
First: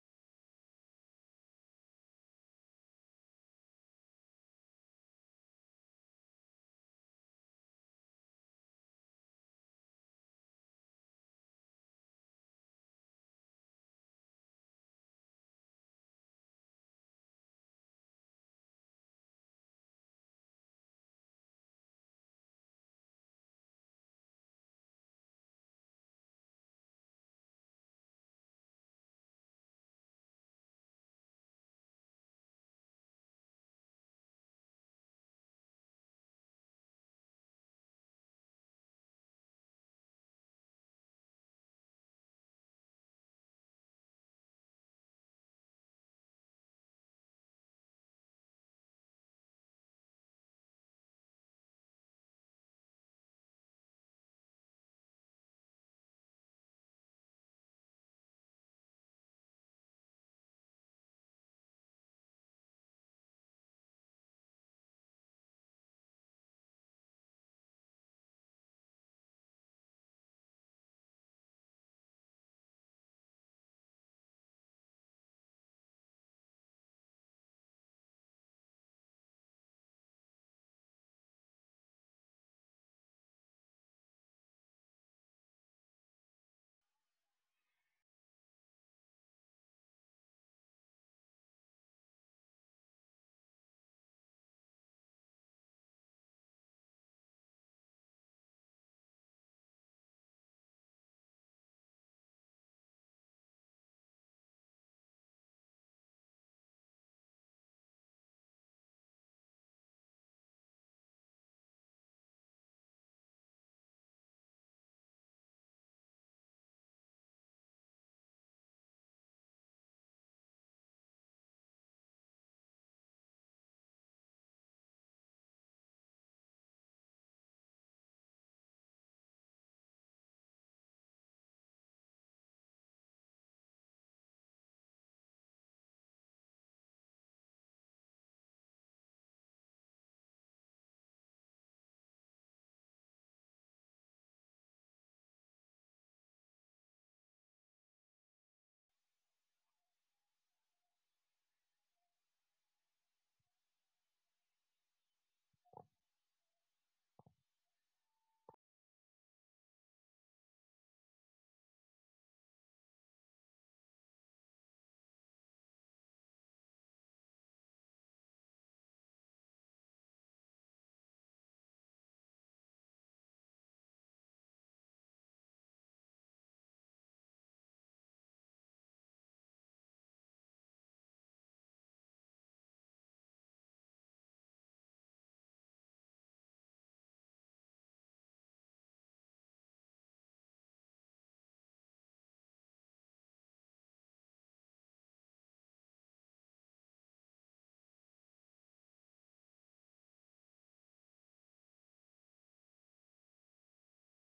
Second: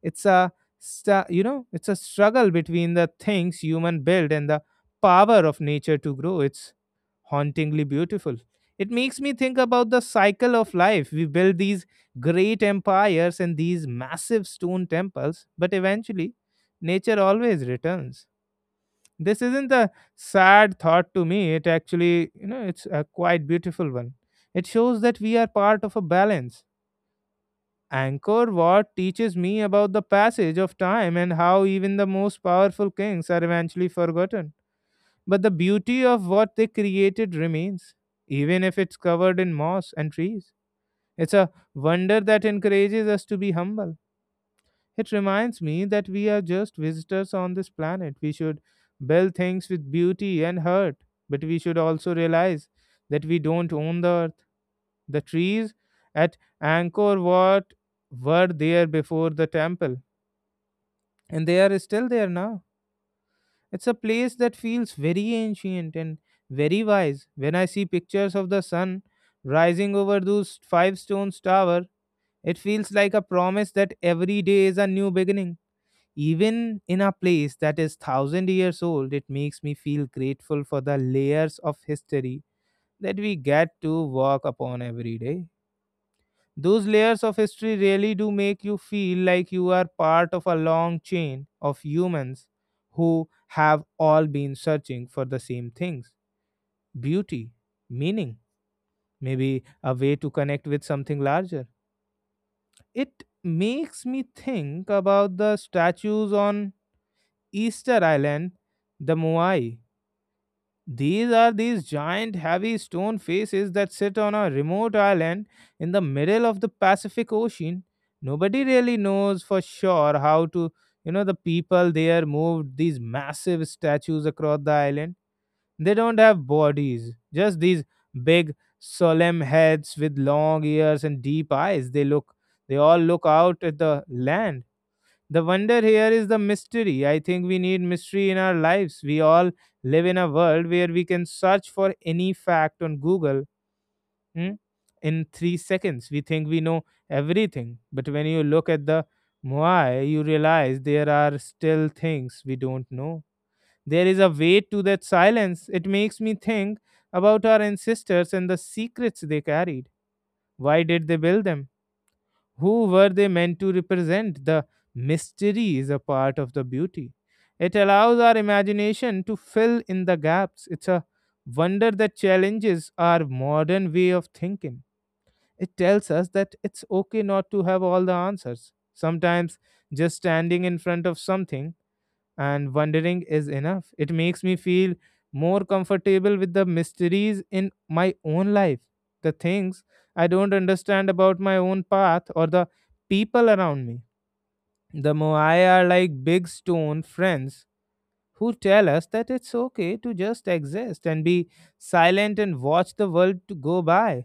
It's a sta- you know, it's a struggle between the things human build and the power of nature to grow. It's hauntingly beautiful. It makes me think about the cycle of life. We build these great empires and these massive stone temples, but eventually, nature always returns. This isn't a sad thought to me. It actually, it's a quite beautiful one. It shows that we are part of a balance. Angkor Wat teaches me about the passage of time and how even the most powerful kings are eventually forgotten. But the beauty of what they created remains, even if it's covered in moss and trees. It's a wonder that encourages us to be humble. It reminds me that we are just visitors on this planet. We should build things with beauty and heart, but we should also realize that we don't own the earth. The trees at Angkor Wat were there before the temple, and they are still there now. It's a place that feels very ancient and very wise. When I see pictures of the sun rising over those five stones tower, it feels like a promise that every day is a new beginning. Even in a place that is 1,000 years old, it makes me feel grateful for the layers of history that we get to walk upon every day. Those layers of history really do make you feel like you are part of a long chain of humans who have all been searching for the same things: beauty, meaning, maybe a way to connect with something larger. It makes me think about the statues on Easter Island, the Moai. These are these giant, heavy stone faces that sit on a remote island in the middle of the Pacific Ocean. Nobody really knows for sure how to, you know, the people there moved these massive statues across the island. They don't have bodies, just these big, solemn heads with long ears and deep eyes. They all look out at the land. The wonder here is the mystery. I think we need mystery in our lives. We all live in a world where we can search for any fact on Google hmm, in 3 seconds. We think we know everything. But when you look at the Moai, you realize there are still things we don't know. There is a weight to that silence. It makes me think about our ancestors and the secrets they carried. Why did they build them? Who were they meant to represent? The mystery is a part of the beauty. It allows our imagination to fill in the gaps. It's a wonder that challenges our modern way of thinking. It tells us that it's okay not to have all the answers. Sometimes just standing in front of something and wondering is enough. It makes me feel more comfortable with the mysteries in my own life, the things I don't understand about my own path or the people around me. The Moai are like big stone friends who tell us that it's okay to just exist and be silent and watch the world to go by.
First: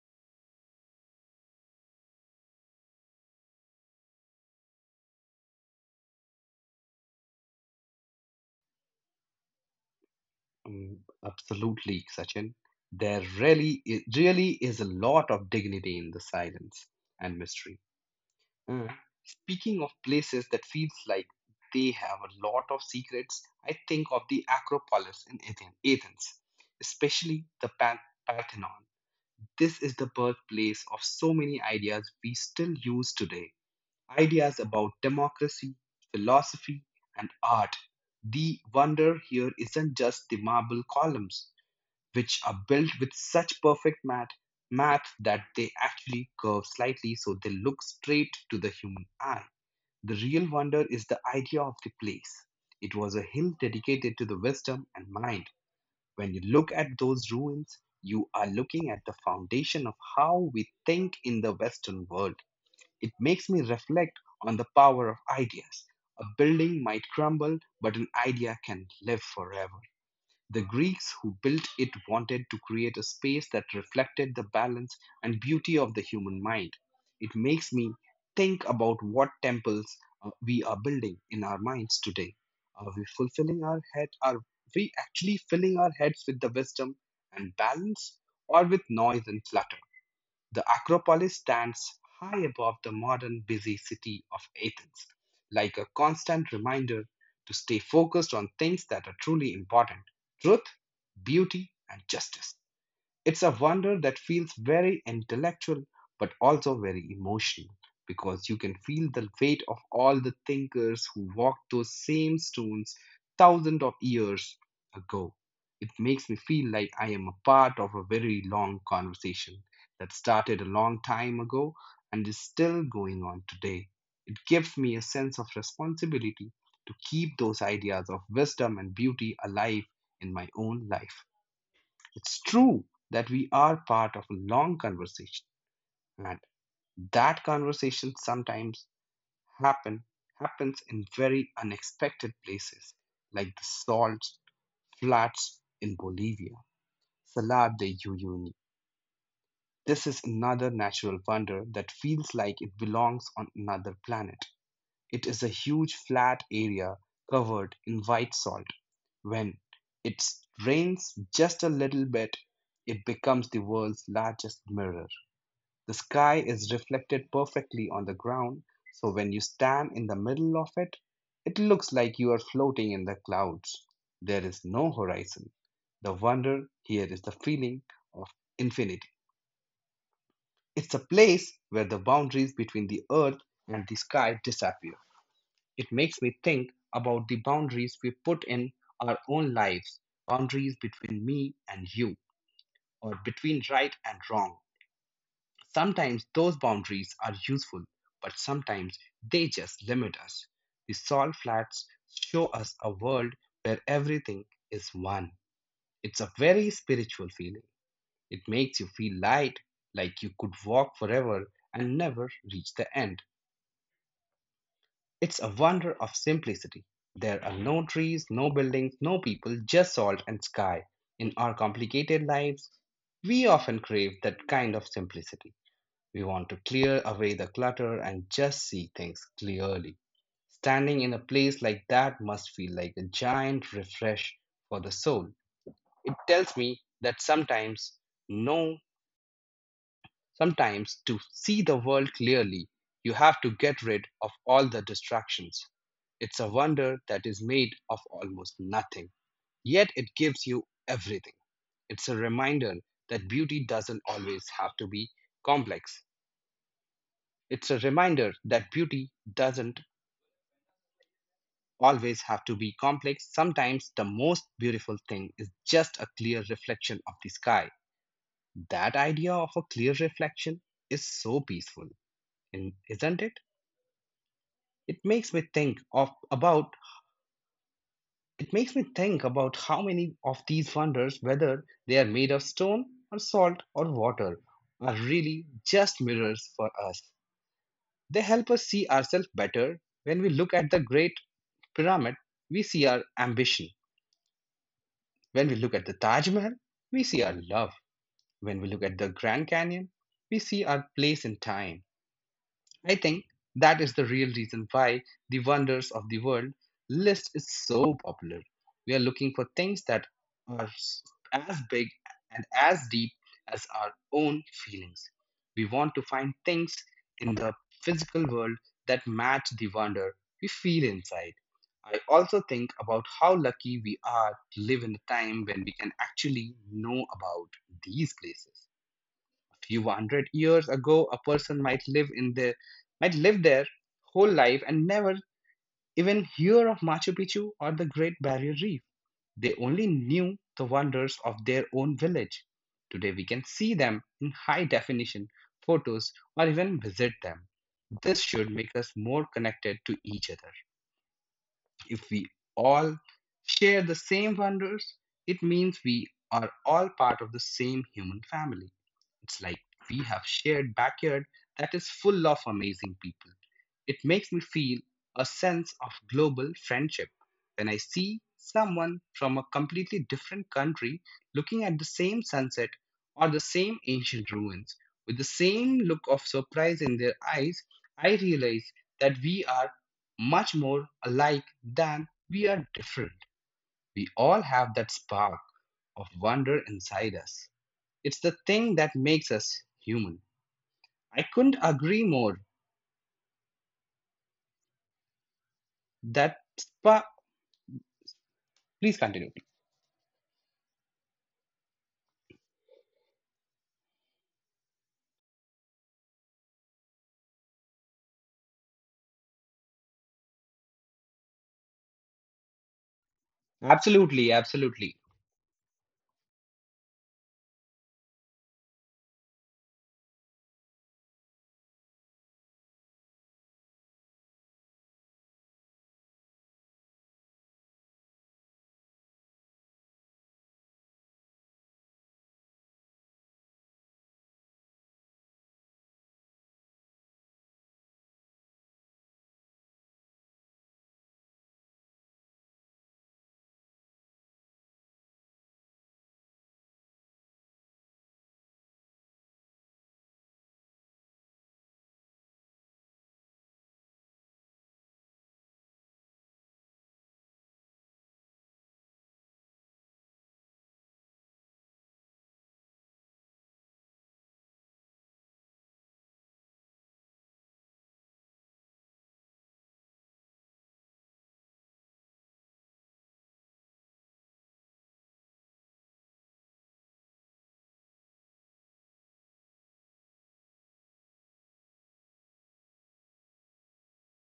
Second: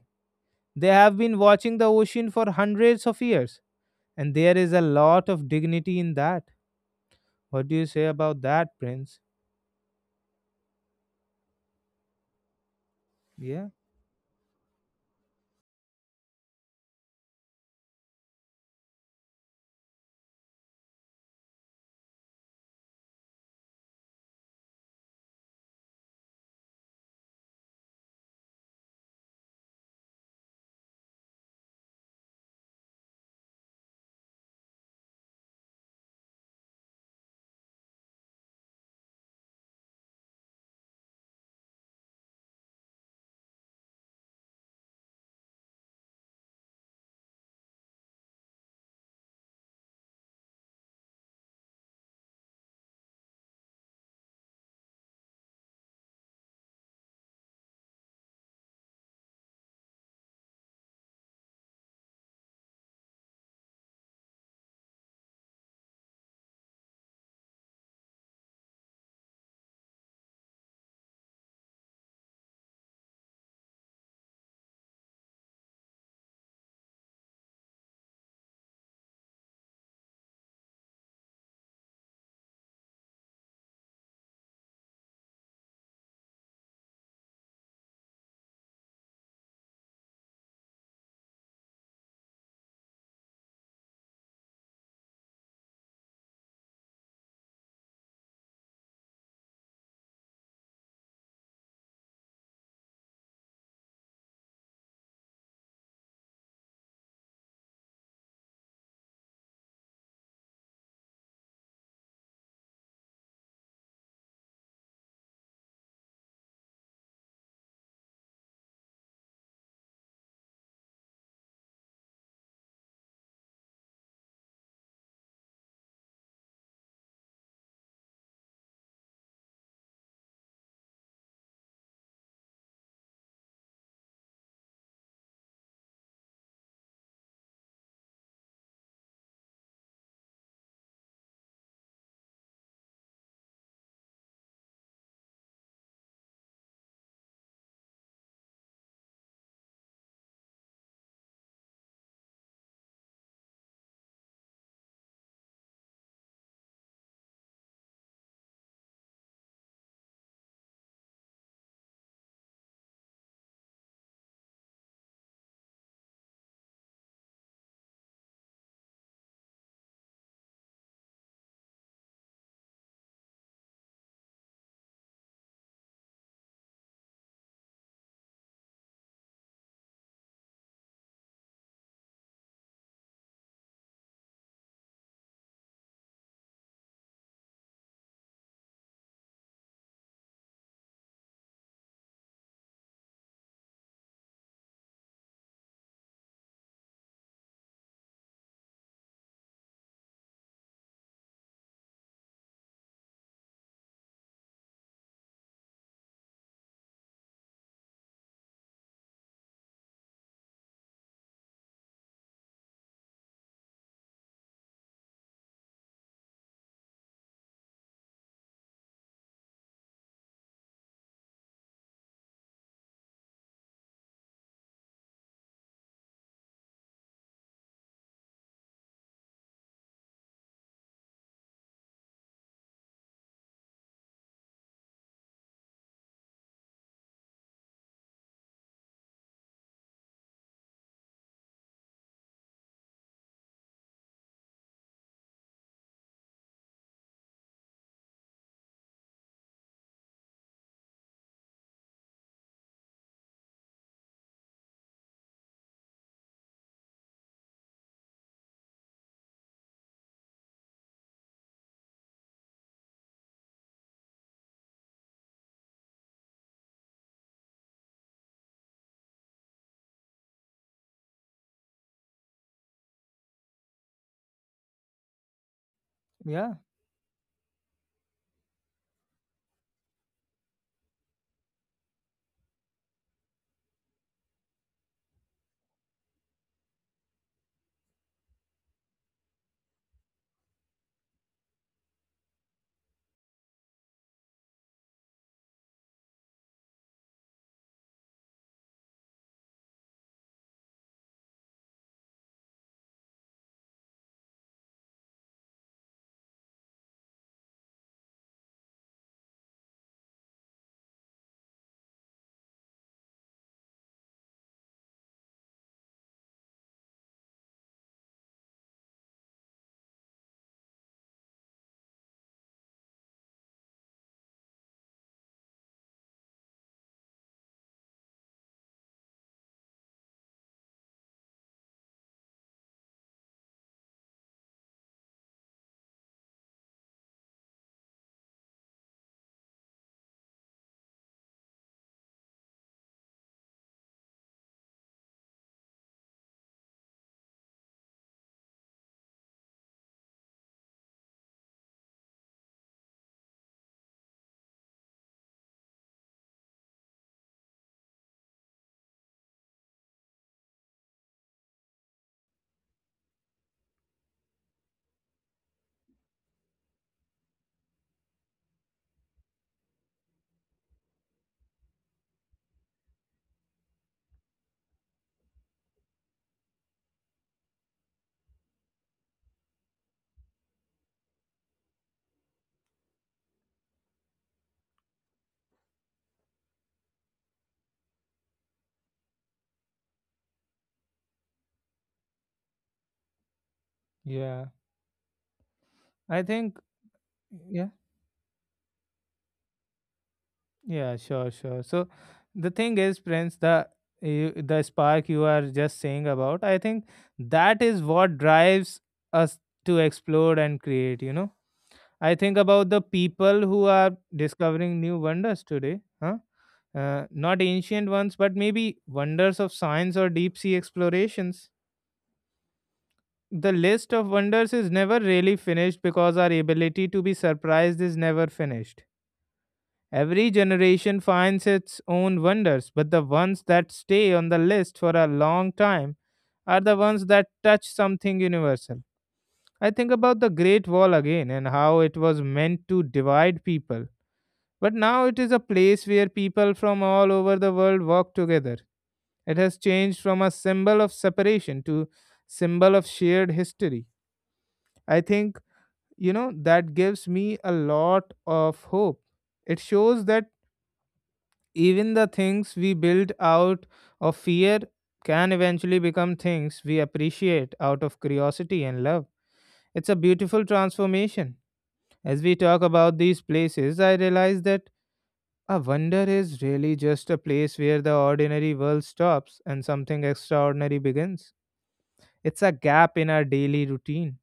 They have been watching the ocean for hundreds of years, and there is a lot of dignity in that. What do you say about that, Prince?
Mm, absolutely, Sachin.
Yeah.
Really is a lot of dignity in the silence and mystery. Uh, Speaking of places that feels like they have a lot of secrets, I think of the Acropolis in Athens, especially the Parthenon. This is the birthplace of so many ideas we still use today. Ideas about democracy, philosophy, and art. The wonder here isn't just the marble columns, which are built with such perfect math that they actually curve slightly so they look straight to the human eye. The real wonder is the idea of the place. It was a hill dedicated to the wisdom and mind. When you look at those ruins, you are looking at the foundation of how we think in the Western world. It makes me reflect on the power of ideas. A building might crumble, but an idea can live forever. The Greeks who built it wanted to create a space that reflected the balance and beauty of the human mind. It makes me think about what temples we are building in our minds today. Are we fulfilling our head? Are we actually filling our heads with the wisdom and balance, or with noise and clutter? The Acropolis stands high above the modern busy city of Athens, like a constant reminder to stay focused on things that are truly important: truth, beauty, and justice. It's a wonder that feels very intellectual but also very emotional, because you can feel the weight of all the thinkers who walked those same stones thousands of years ago. It makes me feel like I am a part of a very long conversation that started a long time ago and is still going on today. It gives me a sense of responsibility to keep those ideas of wisdom and beauty alive in my own life. It's true that we are part of a long conversation, and that conversation sometimes happen happens in very unexpected places, like the salt flats in Bolivia. Salar de Uyuni. This is another natural wonder that feels like it belongs on another planet. It is a huge flat area covered in white salt. When it rains just a little bit, it becomes the world's largest mirror. The sky is reflected perfectly on the ground, so when you stand in the middle of it, it looks like you are floating in the clouds. There is no horizon. The wonder here is the feeling of infinity. It's a place where the boundaries between the earth and the sky disappear. It makes me think about the boundaries we put in our own lives, boundaries between me and you, or between right and wrong. Sometimes those boundaries are useful, but sometimes they just limit us. The salt flats show us a world where everything is one. It's a very spiritual feeling. It makes you feel light, like you could walk forever and never reach the end. It's a wonder of simplicity. There are no trees, no buildings, no people, just salt and sky. In our complicated lives, we often crave that kind of simplicity. We want to clear away the clutter and just see things clearly. Standing in a place like that must feel like a giant refresh for the soul. It tells me that sometimes, no, sometimes to see the world clearly, you have to get rid of all the distractions. It's a wonder that is made of almost nothing, yet it gives you everything. It's a reminder that beauty doesn't always have to be complex. It's a reminder that beauty doesn't always have to be complex. Sometimes the most beautiful thing is just a clear reflection of the sky. That idea of a clear reflection is so peaceful, isn't it? It makes me think of
Yeah.
about It makes me think about how many of these wonders, whether they are made of stone or salt or water, are really just mirrors for us. They help us see ourselves better. When we look at the great pyramid, we see our ambition. When we look at the Taj Mahal, we see our love. When we look at the Grand Canyon, we see our place in time. I think that is the real reason why the Wonders of the World list is so popular. We are looking for things that are as big and as deep as our own feelings. We want to find things in the physical world that match the wonder we feel inside. I also think about how lucky we are to live in a time when we can actually know about these places. Few hundred years ago, a person might live in their might live their whole life and never even hear of Machu Picchu or the Great Barrier Reef. They only knew the wonders of their own village. Today we can see them in high definition photos or even visit them. This should make us more connected to each other. If we all share the same wonders, it means we are all part of the same human family. It's like we have shared backyard that is full of amazing people. It makes me feel a sense of global friendship. When I see someone from a completely different country looking at the same sunset or the same ancient ruins with the same look of surprise in their eyes, I realize that we are much more alike than we are different. We all have that spark of wonder inside us. It's the thing that makes us human. I couldn't agree more.
Yeah, I
That…
think, yeah,
Please continue.
yeah, sure, sure. So the thing is, Prince, the spark you are just saying about, I think that is what drives us to explore and create. You know, I think about the people who are
Absolutely,
discovering
absolutely,
new wonders today, huh? Not ancient ones, but maybe wonders of science or deep sea explorations. The list of wonders is never really finished because our ability to be surprised is never finished. Every generation finds its own wonders, but the ones that stay on the list for a long time are the ones that touch something universal. I think about the Great Wall again and how it was meant to divide people. But now it is a place where people from all over the world walk together. It has changed from a symbol of separation to symbol of shared history. I think, you know, that gives me a lot of hope. It shows that even the things we build out of fear can eventually become things we appreciate out of curiosity and love. It's a beautiful transformation. As we talk about these places, I realize that a wonder is really just a place where the ordinary world stops and something extraordinary begins. It's a gap in our daily routine.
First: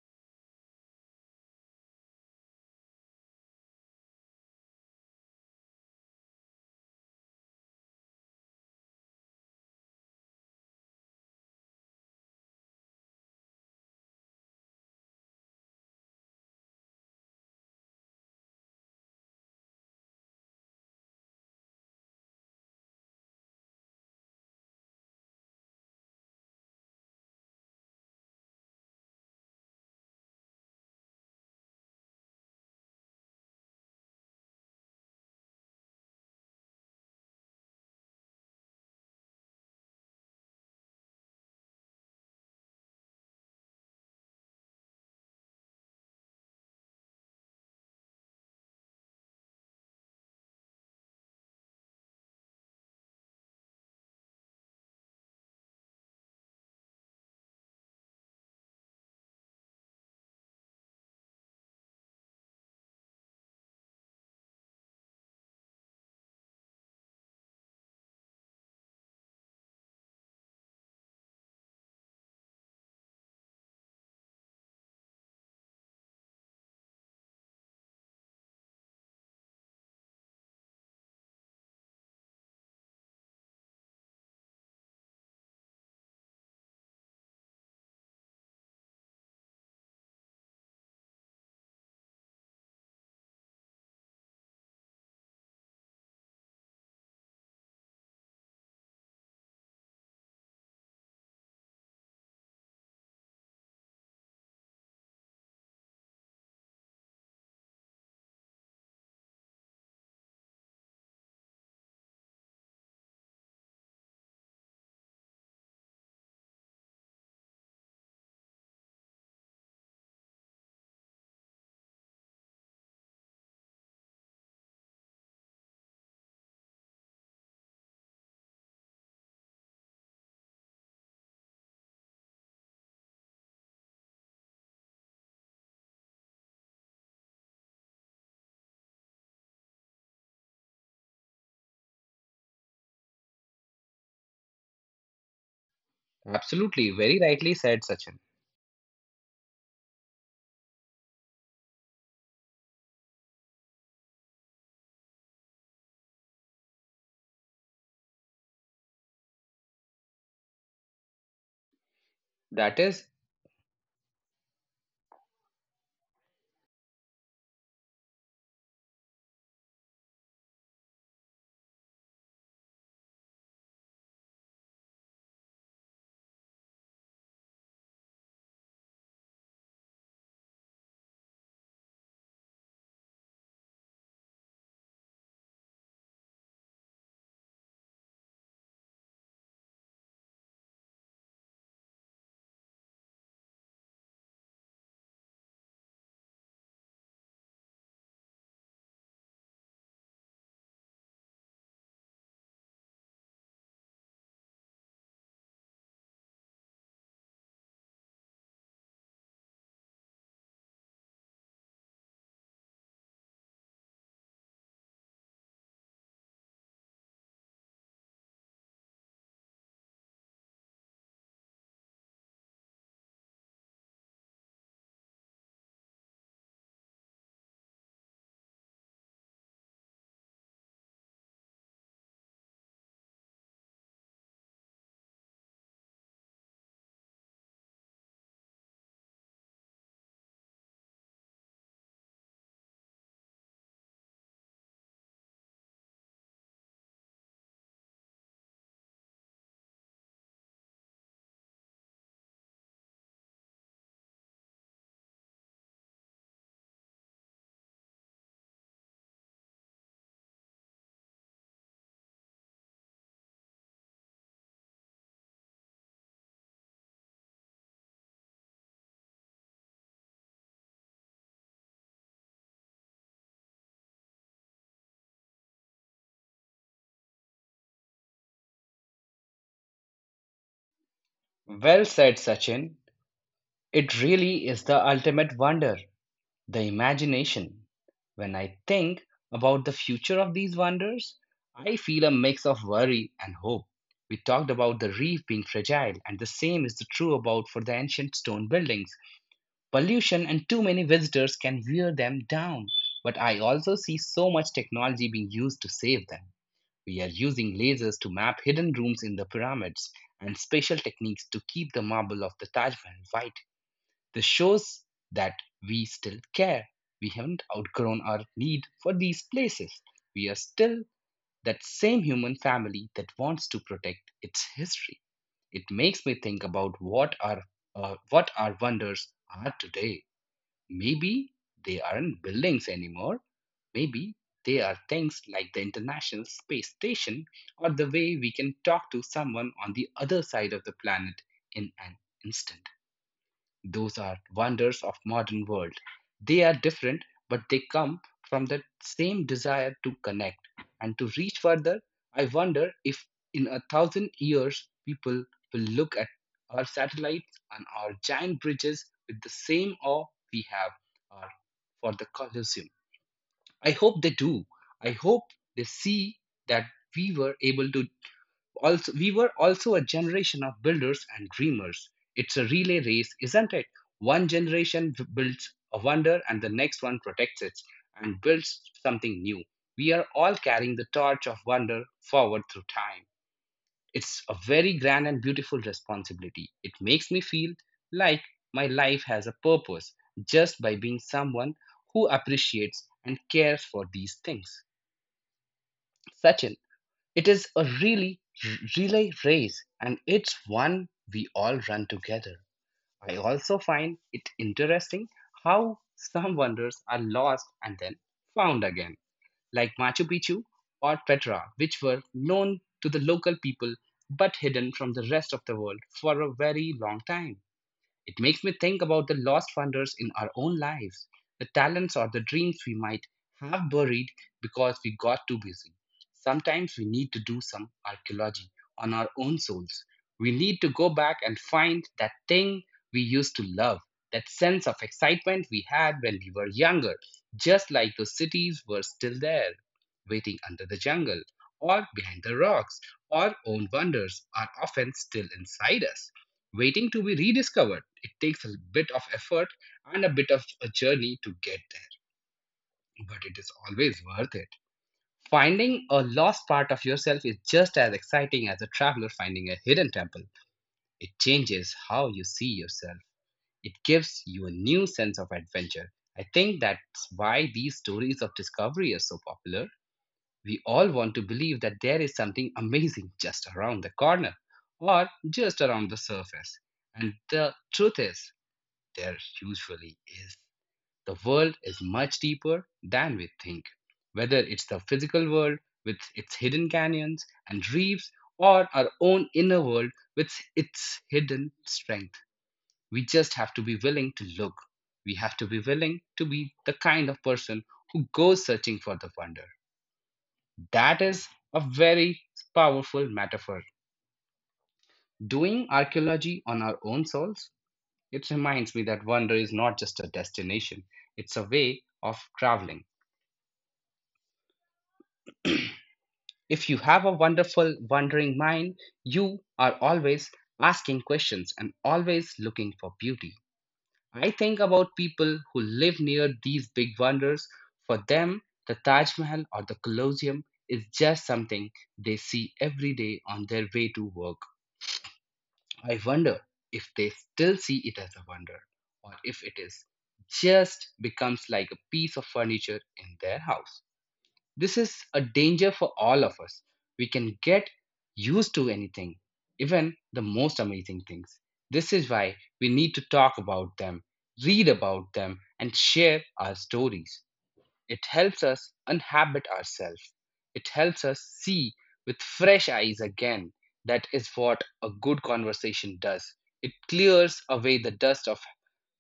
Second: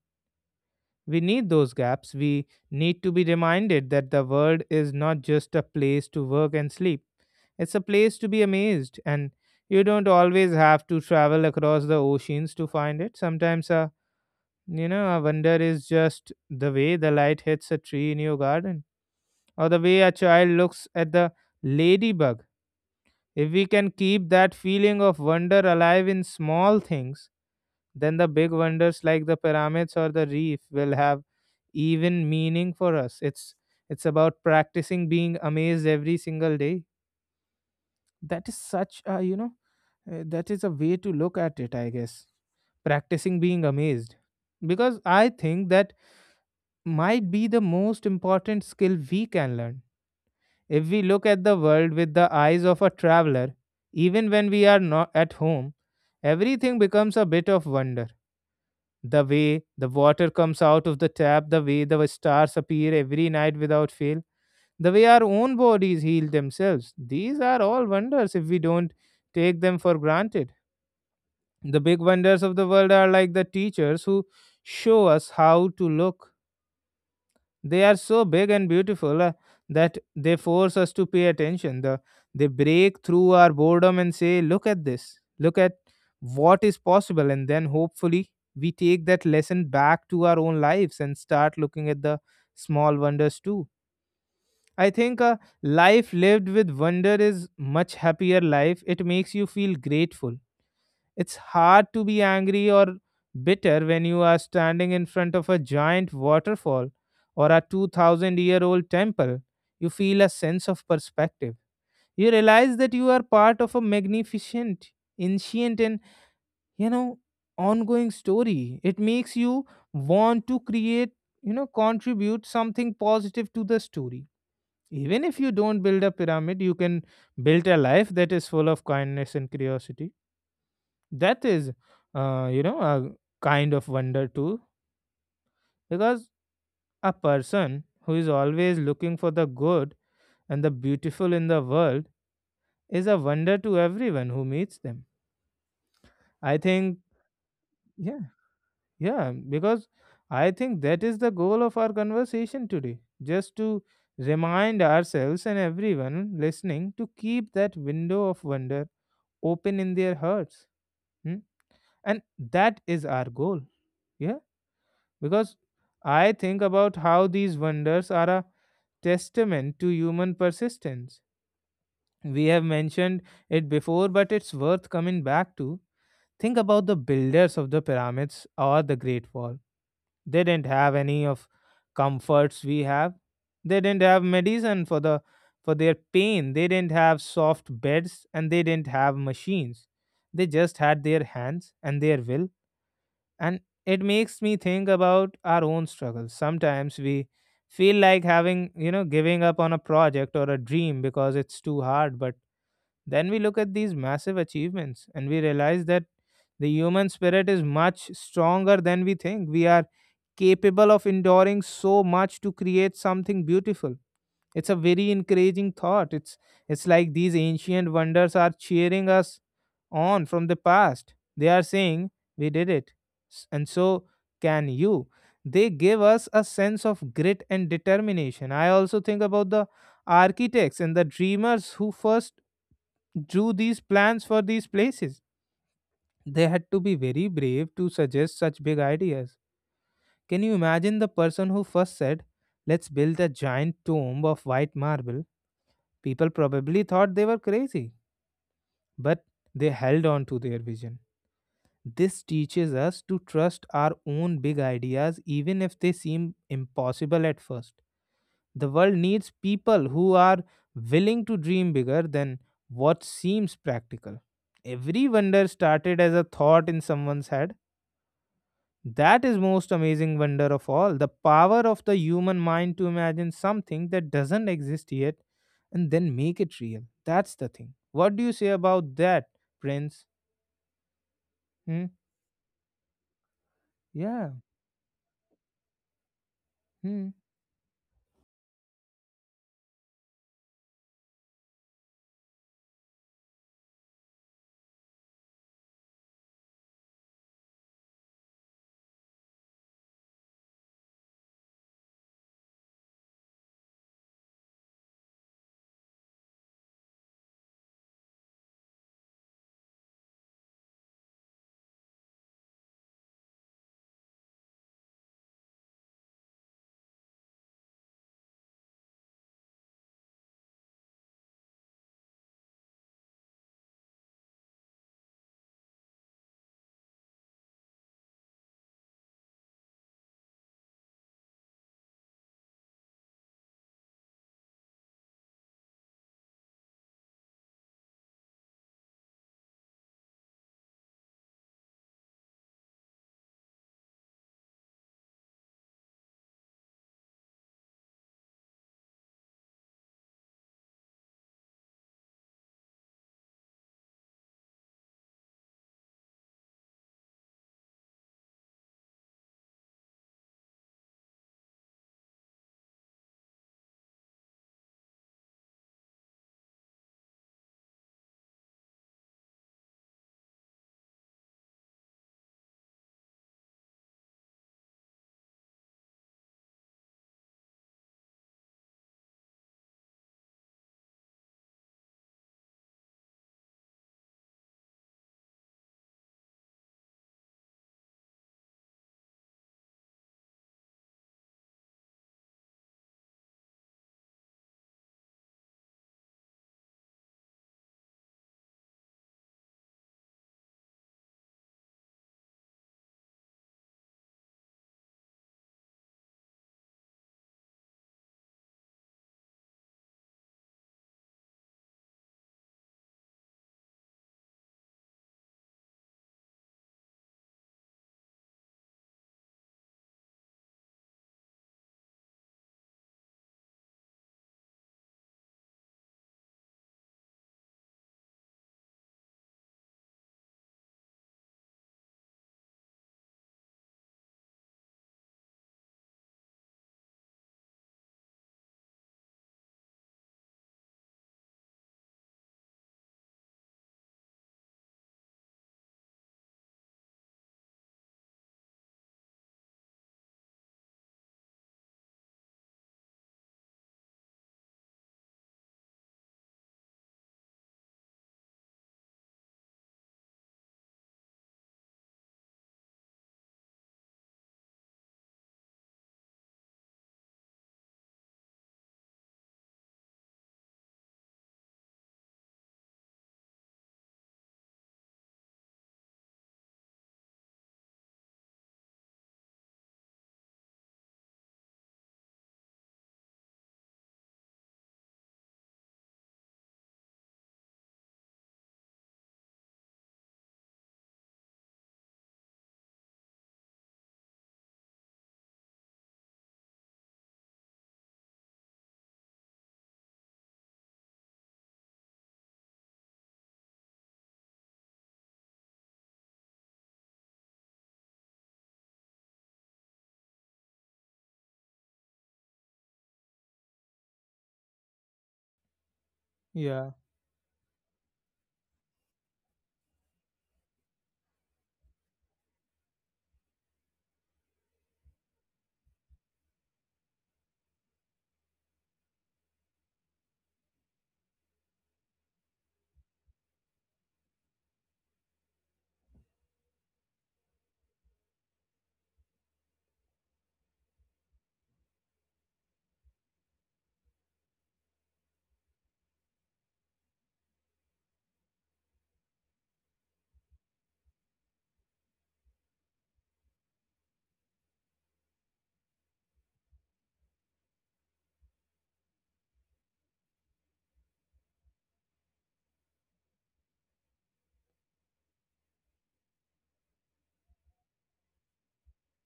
We need those gaps. We need to be reminded that the world is not just a place to work and sleep. It's a place to be amazed, and you don't always have to travel across the oceans to find it. Sometimes a you know a wonder is just the way the light hits a tree in your garden, or the way a child looks at the ladybug. If we can keep that feeling of wonder alive in small things, then the big wonders like the pyramids or the reef will have even meaning for us. It's about practicing being amazed every single day. That is such a you know that is a way to look at it, I guess. Practicing being amazed, because I think that might be the most important skill we can learn. If we look at the world with the eyes of a traveler, even when we are not at home, everything becomes a bit of wonder. The way the water comes out of the tap, the way the stars appear every night without fail, the way our own bodies heal themselves. These are all wonders if we don't take them for granted. The big wonders of the world are like the teachers who show us how to look. They are so big and beautiful that they force us to pay attention. They break through our boredom and say, "Look at this, look at what is possible." And then hopefully we take that lesson back to our own lives and start looking at the small wonders too. I think a life lived with wonder is much happier life. It makes you feel grateful. It's hard to be angry or bitter when you are standing in front of a giant waterfall or a 2000-year-old temple. You feel a sense of perspective. You realize that you are part of a magnificent, ancient and, you know, ongoing story. It makes you want to create, contribute something positive to the story. Even if you don't build a pyramid, you can build a life that is full of kindness and curiosity. That is, a kind of wonder too. Because a person who is always looking for the good and the beautiful in the world is a wonder to everyone who meets them. I
absolutely.
think,
Very rightly said, Sachin.
yeah, yeah, because I think that is the goal of our conversation today. Just to remind ourselves and everyone listening to keep that window of wonder open in their hearts. Hmm? And
That
that
is
is our goal. Yeah. Because I think about how these wonders are a testament to human persistence. We have mentioned it before, but it's worth coming back to. Think about the builders of the pyramids or the Great Wall. They didn't have any of comforts we have. They didn't have medicine for the for their pain. They didn't have soft beds and they didn't have machines. They just had their hands and their will, and it makes me think about our own struggles. Sometimes we feel like having, giving up on a project or a dream because it's too hard, but then we look at these massive achievements and we realize that the human spirit is much stronger than we think. We are capable of enduring so much to create something beautiful. It's a very encouraging thought. It's like these ancient wonders are cheering us on from the past. They are saying, "We did it, and so can you." They give us a sense of grit and determination. I also think about the architects and the dreamers who first drew these plans for these places. They had to be very brave to suggest such big ideas. Can you imagine the person who first said, "Let's build a giant tomb of white marble?" People probably thought they were crazy, but they held on to their vision. This teaches us to trust our own big ideas even if they seem impossible at first. The world needs people who are willing to dream bigger than what seems practical. Every wonder started as a thought in someone's head. That is most amazing wonder of all, the power of the human mind to imagine something that doesn't exist yet and then make it real. That's the thing. What do you say about that, Prince?
well
Hmm?
said, Sachin. It
Yeah.
really is the ultimate wonder, the
Hmm.
imagination. When I think about the future of these wonders, I feel a mix of worry and hope. We talked about the reef being fragile, and the same is the true about for the ancient stone buildings. Pollution and too many visitors can wear them down. But I also see so much technology being used to save them. We are using lasers to map hidden rooms in the pyramids and special techniques to keep the marble of the Taj Mahal white. This shows that we still care. We haven't outgrown our need for these places. We are still that same human family that wants to protect its history. It makes me think about what our wonders are today. Maybe they aren't buildings anymore. Maybe they are things like the International Space Station or the way we can talk to someone on the other side of the planet in an instant. Those are wonders of modern world. They are different, but they come from that same desire to connect and to reach further. I wonder if in a thousand years people will look at our satellites and our giant bridges with the same awe we have uh, for the Colosseum. I hope they do. I hope they see that we were able to we were also a generation of builders and dreamers. It's a relay race, isn't it? One generation builds a wonder and the next one protects it and builds something new. We are all carrying the torch of wonder forward through time. It's a very grand and beautiful responsibility. It makes me feel like my life has a purpose just by being someone who appreciates and cares for these things. Sachin, it is a really r- relay race, and it's one we all run together. I also find it interesting how some wonders are lost and then found again, like Machu Picchu or Petra, which were known to the local people but hidden from the rest of the world for a very long time. It makes me think about the lost wonders in our own lives, the talents or the dreams we might have buried because we got too busy. Sometimes we need to do some archaeology on our own souls. We need to go back and find that thing we used to love, that sense of excitement we had when we were younger, just like those cities were still there, waiting under the jungle, or behind the rocks. Our own wonders are often still inside us waiting to be rediscovered. It takes a bit of effort and a bit of a journey to get there, but it is always worth it. Finding a lost part of yourself is just as exciting as a traveler finding a hidden temple. It changes how you see yourself, it gives you a new sense of adventure. I think that's why these stories of discovery are so popular. We all want to believe that there is something amazing just around the corner or just around the surface. And the truth is, there usually is. The world is much deeper than we think, whether it's the physical world with its hidden canyons and reefs, or our own inner world with its hidden strength. We just have to be willing to look. We have to be willing to be the kind of person who goes searching for the wonder. That is a very powerful metaphor. Doing archaeology on our own souls. It reminds me that wonder is not just a destination, it's a way of traveling.
Yeah.
If you have a wonderful, wandering mind, you are always asking questions and always looking for beauty. I think about people who live near these big wonders. For them, the Taj Mahal or the Colosseum is just something they see every day on their way to work. I wonder if they still see it as a wonder or if it is just becomes like a piece of furniture in their house. This is a danger for all of us. We can get used to anything, even the most amazing things. This is why we need to talk about them, read about them, and share our stories. It helps us unhabit ourselves. It helps us see with fresh eyes again. That is what a good conversation does. It clears away the dust of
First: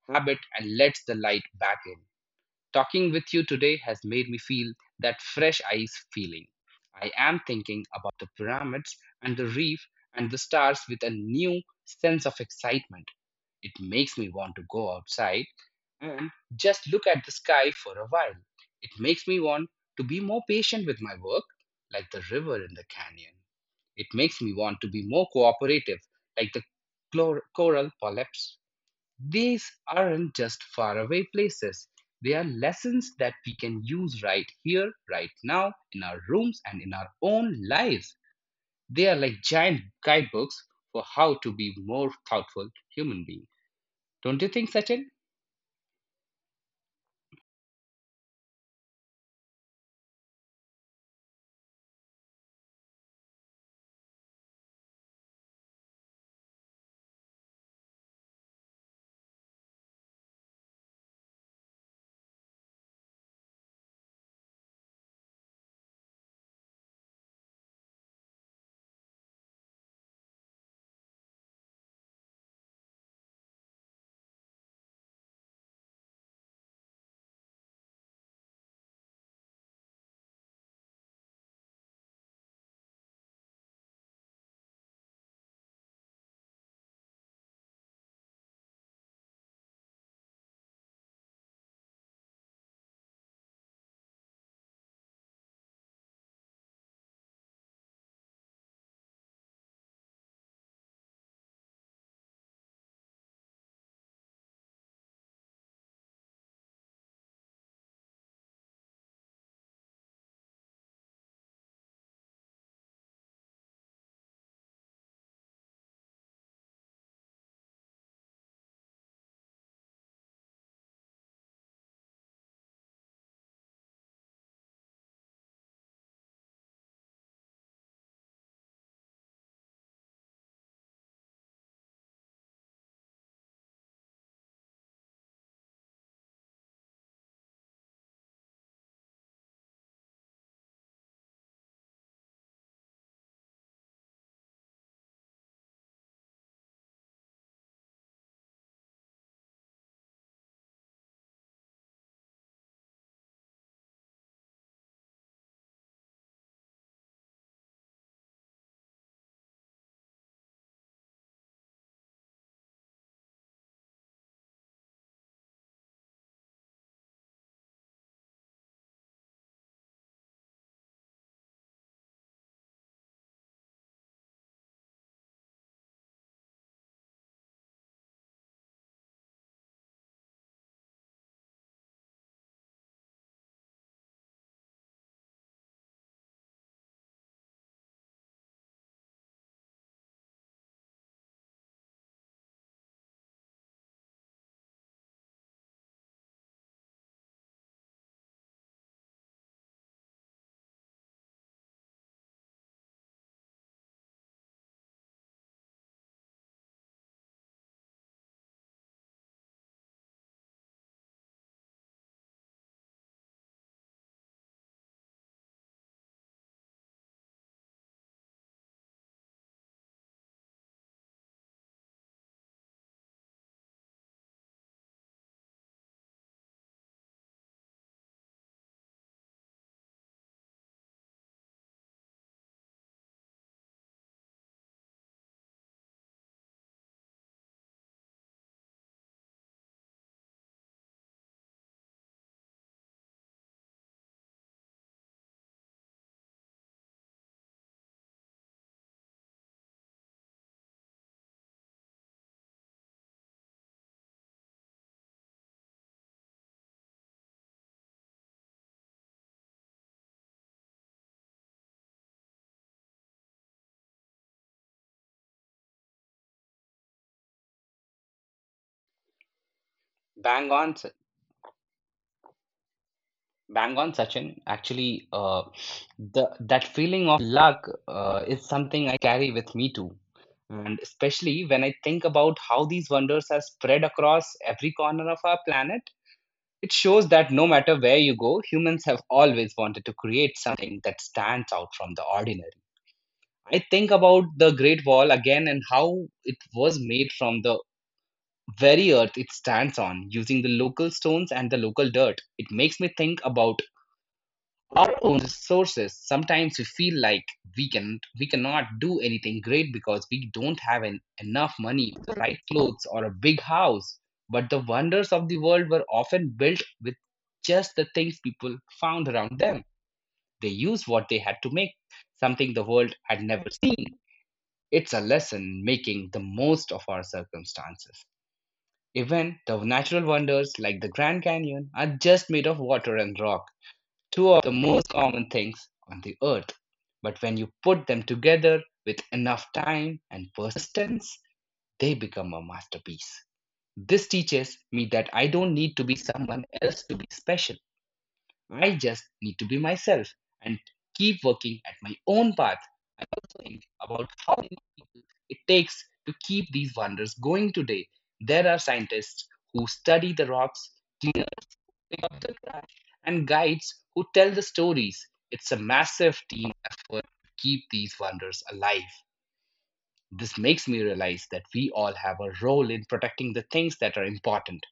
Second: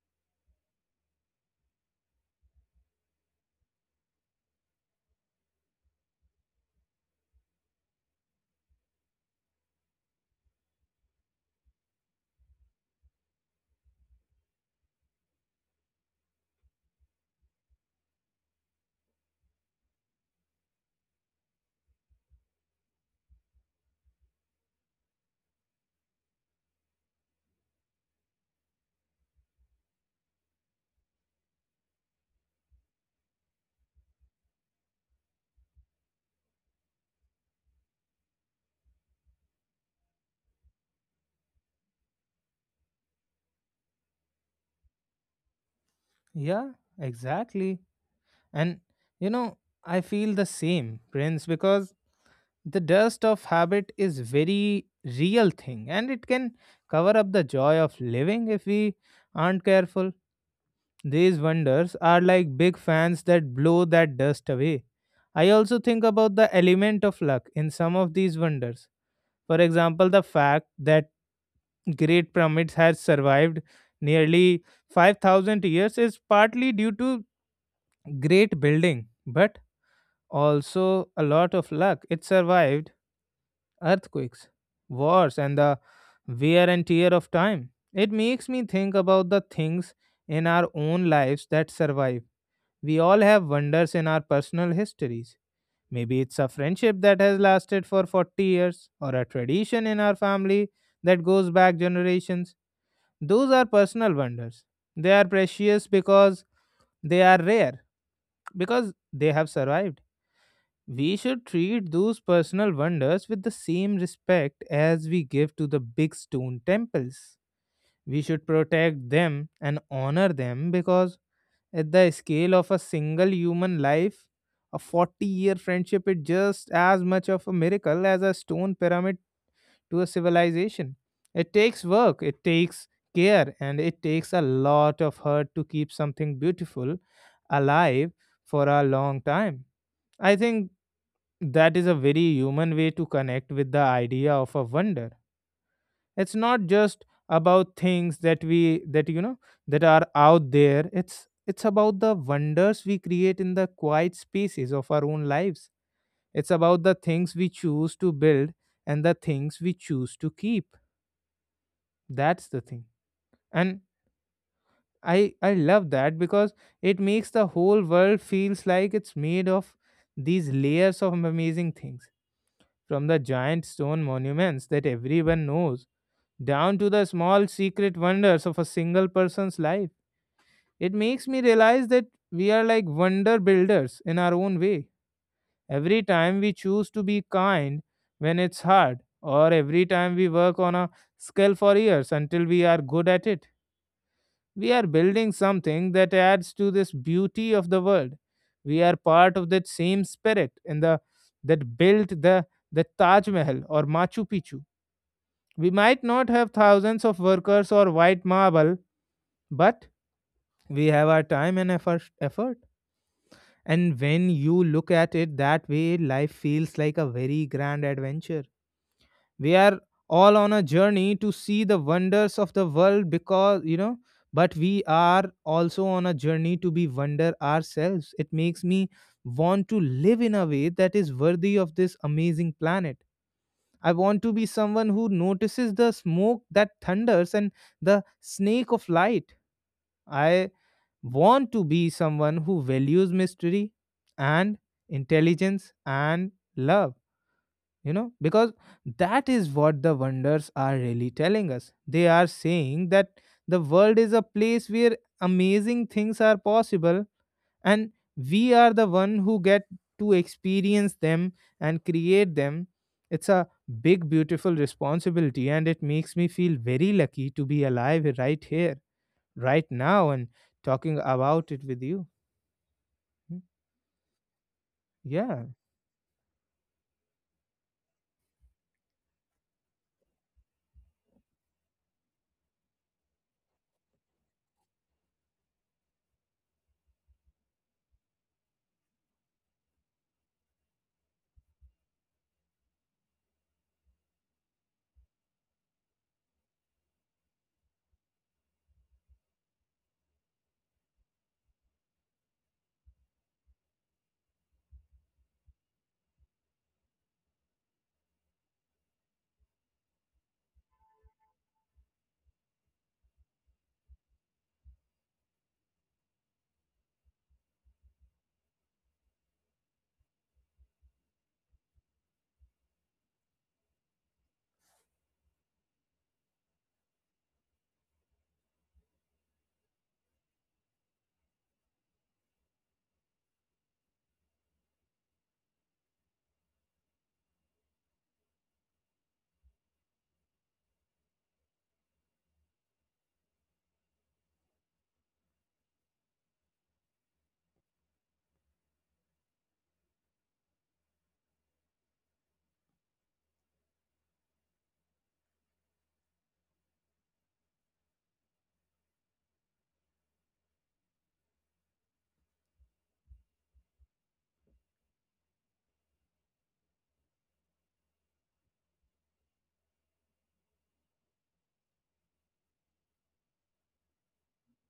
habit and lets the light back in. Talking with you today has made me feel that fresh eyes feeling. I am thinking about the pyramids and the reef and the stars with a new sense of excitement. It makes me want to go outside and just look at the sky for a while. It makes me want to be more patient with my work, like the river in the canyon. It makes me want to be more cooperative, like the coral polyps. These aren't just faraway places. They are lessons that we can use right here, right now, in our rooms and in our own lives. They are like giant guidebooks for how to be more thoughtful human beings. Don't you think, Sachin?
Yeah. Exactly. And you know, I feel the same, Prince, because the dust of habit is very real thing and it can cover up the joy of living if we aren't careful. These wonders are like big fans that blow that dust away. I also think about the element of luck in some of these wonders. For example, the fact that great pyramids has survived nearly 5,000 years is partly due to great building, but also a lot of luck. It survived earthquakes, wars, and the wear and tear of time. It makes me think about the things in our own lives that survive. We all have wonders in our personal histories. Maybe it's a friendship that has lasted for 40 years, or a tradition in our family that goes back generations. Those are personal wonders. They are precious because they are rare, because they have survived. We should treat those personal wonders with the same respect as we give to the big stone temples. We should protect them and honor them because, at the scale of a single human life, a 40-year friendship is just as much of a miracle as a stone pyramid to a civilization. It takes work, it takes care, and it takes a lot of hurt to keep something beautiful alive for a long time. I think that is a very human way to connect with the idea of a wonder. It's not just about things that we that you know that are out there. It's about the wonders we create in the quiet spaces of our own lives. It's about the things we choose to build and the things we choose to keep. That's the thing. And I love that because it makes the whole world feels like it's made of these layers of amazing things, from the giant stone monuments that everyone knows down to the small secret wonders of a single person's life. It makes me realize that we are like wonder builders in our own way. Every time we choose to be kind when it's hard, or every time we work on a skill for years until we are good at it, we are building something that adds to this beauty of the world. We are part of that same spirit in the that built the Taj Mahal or Machu Picchu. We might not have thousands of workers or white marble, but we have our time and effort. Effort. And when you look at it that way, life feels like a very grand adventure. We are all on a journey to see the wonders of the world because, but we are also on a journey to be wonder ourselves. It makes me want to live in a way that is worthy of this amazing planet. I want to be someone who notices the smoke that thunders and the snake of light. I want to be someone who values mystery and intelligence and love, because that is what the wonders are really telling us. They are saying that the world is a place where amazing things are possible and we are the one who get to experience them and create them. It's a big beautiful responsibility and it makes me feel very lucky to be alive right here right now and
Bang on, Sa-
talking about it with you. Hmm.
Bang on, Sachin. Actually,
yeah
the that feeling of luck is something I carry with me too, and especially when I think about how these wonders are spread across every corner of our planet, it shows that no matter where you go, humans have always wanted to create something that stands out from the ordinary. I think about the Great Wall again and how it was made from the very earth it stands on using the local stones and the local dirt. It makes me think about our own resources. Sometimes we feel like we cannot do anything great because we don't have enough money, the right clothes, or a big house, but the wonders of the world were often built with just the things people found around them. They used what they had to make something the world had never seen. It's a lesson making the most of our circumstances. Even the natural wonders like the Grand Canyon are just made of water and rock, two of the most common things on the earth. But when you put them together with enough time and persistence, they become a masterpiece. This teaches me that I don't need to be someone else to be special. I just need to be myself and keep working at my own path. I also think about how it takes to keep these wonders going today. There are scientists who study the rocks clean and guides who tell the stories. It's a massive team effort to keep these wonders alive. This makes me realize that we all have a role in protecting the things that are important.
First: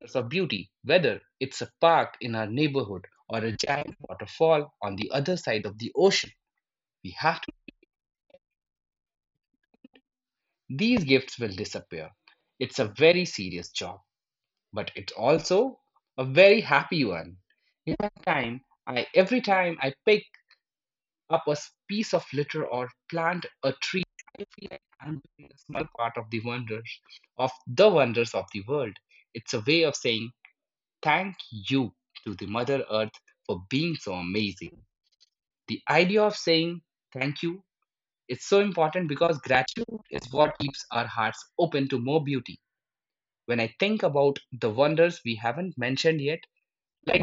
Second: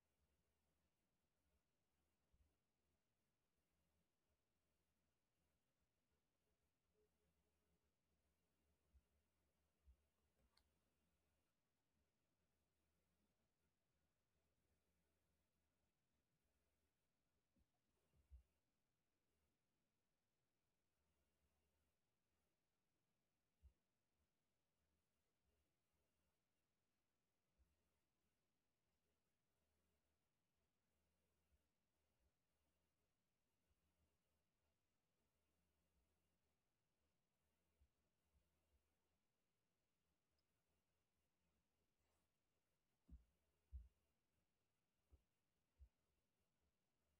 It's a beauty, whether it's a park in our neighborhood or a giant waterfall on the other side of the ocean. We have to. These gifts will disappear. It's a very serious job, but it's also a very happy one. In my time, I every time I pick up a piece of litter or plant a tree, I feel like I'm doing a small part of the wonders of the world. It's a way of saying thank you to the Mother Earth for being so amazing. The idea of saying thank you is so important because gratitude is what keeps our hearts open to more beauty. When I think about the wonders we haven't mentioned yet, like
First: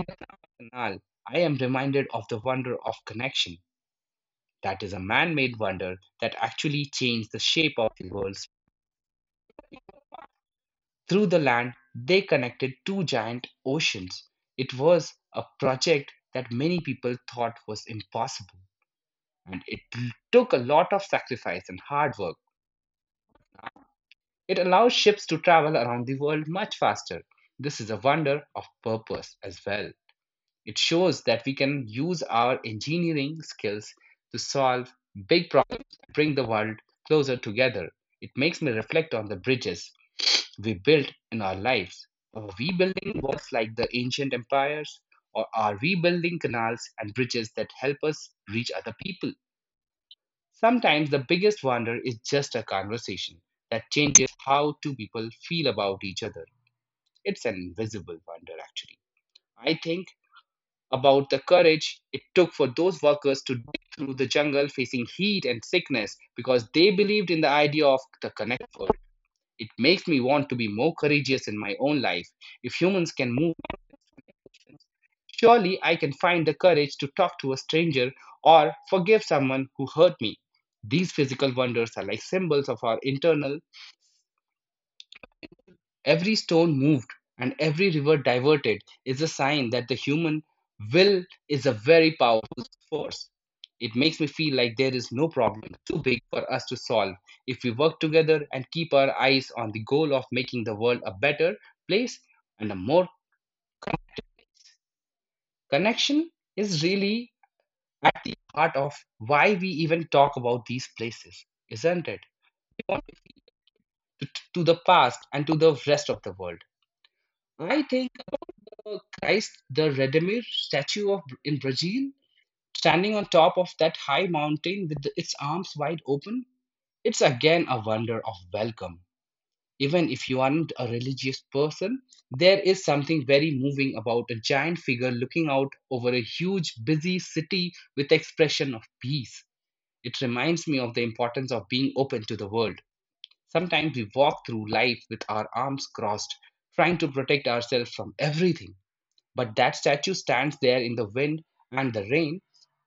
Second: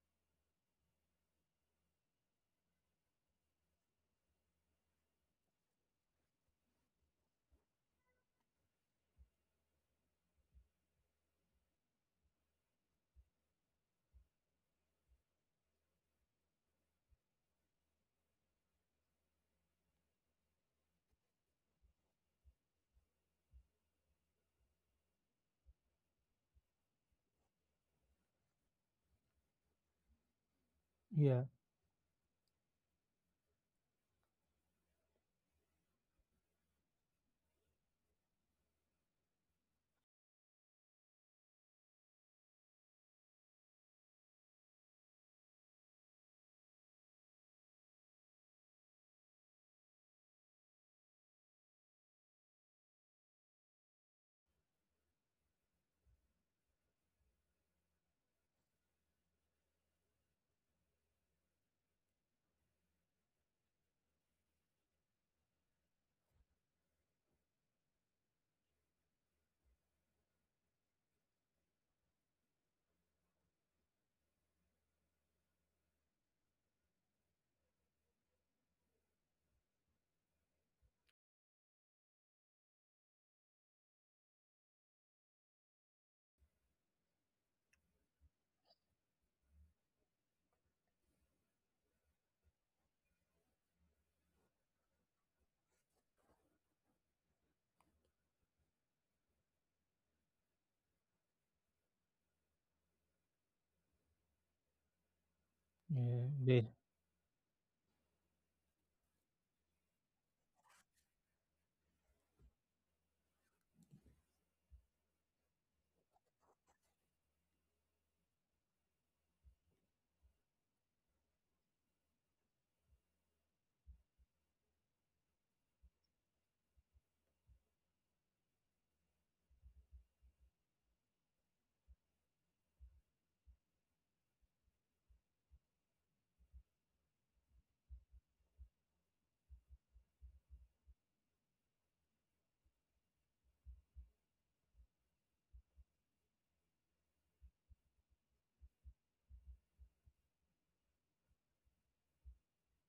Nal, I am reminded of the wonder of connection. That is a man made wonder that actually changed the shape of the world. Through the land, they connected two giant oceans. It was a project that many people thought was impossible, and it took a lot of sacrifice and hard work. It allows ships to travel around the world much faster. This is a wonder of purpose as well. It shows that
yeah
we can use our engineering skills to solve big problems and bring the world closer together. It makes me reflect on the bridges we built in our lives. Are we building walls like the ancient empires, or are we building canals and bridges that help us reach other people? Sometimes the biggest wonder is just a conversation that changes how two people feel about each other. It's an invisible wonder, actually. I think about the courage it took for those workers to dig through the jungle facing heat and sickness because they believed in the idea of the connected. It makes me want to be more courageous in my own life. If humans can move, surely I can find the courage to talk to a stranger or forgive someone who hurt me. These physical wonders are like symbols of our internal. Every stone moved and every river diverted is a sign that the human will is a very powerful force. It makes me feel like there is no problem too big for us to solve if we work together and keep our eyes on the goal of making the world a better place and a more connected.
yeah
Connection
they-
is really at the heart of why we even talk about these places, isn't it? We want To, to the past and to the rest of the world. I think about the Christ, the Redeemer statue of in Brazil, standing on top of that high mountain with its arms wide open. It's again a wonder of welcome. Even if you aren't a religious person, there is something very moving about a giant figure looking out over a huge, busy city with expression of peace. It reminds me of the importance of being open to the world. Sometimes we walk through life with our arms crossed, trying to protect ourselves from everything, but that statue stands there in the wind and the rain,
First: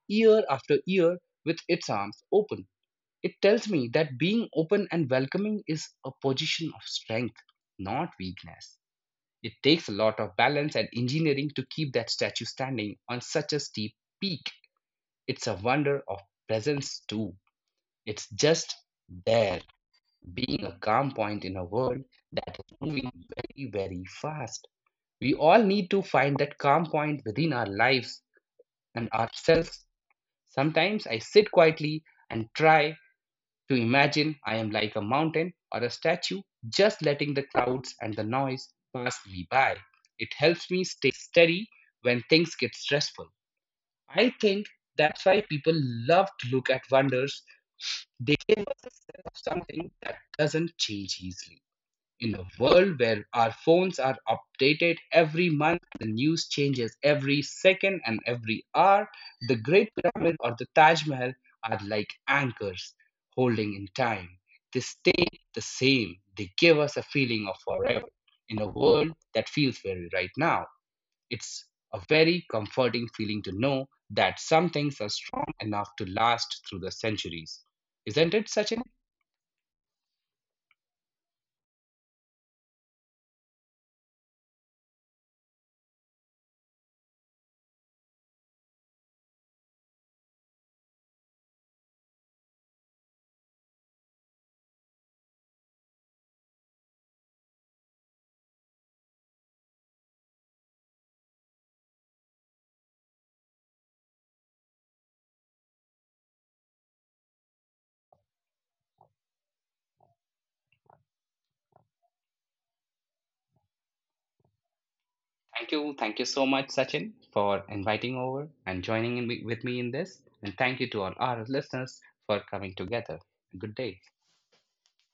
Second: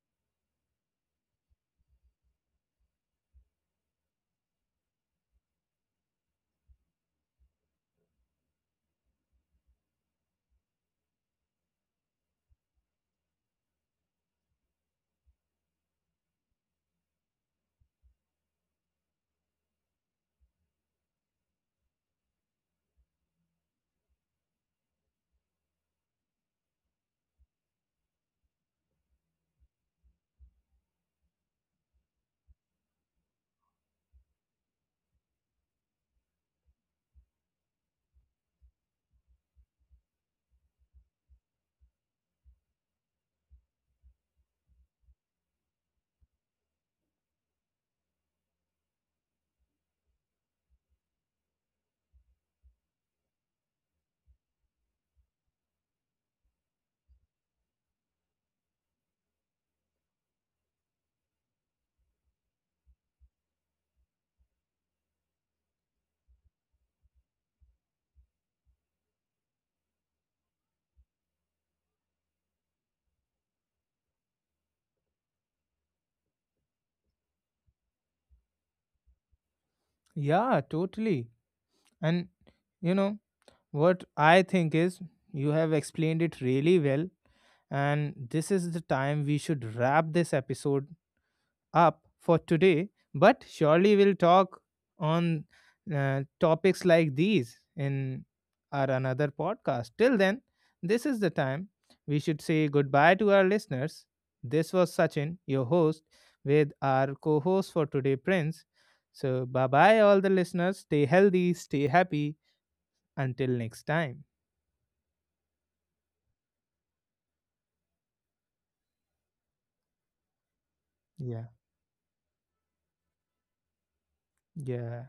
year after year, with its arms open. It tells me that being open and welcoming is a position of strength, not weakness. It takes a lot of balance and engineering to keep that statue standing on such a steep peak. It's a wonder of presence, too. It's just there, being a calm point in a world that is moving very, very fast. We all need to find that calm point within our lives and ourselves. Sometimes I sit quietly and try to imagine I am like a mountain or a statue, just letting the clouds and the noise pass me by. It helps me stay steady when things get stressful. I think that's why people love to look at wonders. They give us a sense of something that doesn't change easily. In a world where our phones are updated every month, the news changes every second and every hour, the Great Pyramid or the Taj Mahal are like anchors holding in time. They stay the same, they give us a feeling of forever in a world that feels very right now. It's a very comforting feeling to know that some things are strong enough to last through the centuries. Isn't it, Sachin?
yeah. Totally. And you know what I think is, you have explained it really well, and this is the time we should wrap this episode up for today, but surely we'll talk on topics like these in our another podcast. Till then, this is the time we should say goodbye to our listeners. This was Sachin, your host, with our co host for today, Prince. So, bye bye, all the listeners. Stay healthy, stay happy. Until next time.
Thank you. Thank you so much, Sachin, for inviting over and joining in with me in this. And thank you to all our
Yeah.
listeners for coming together. Good day.
Yeah.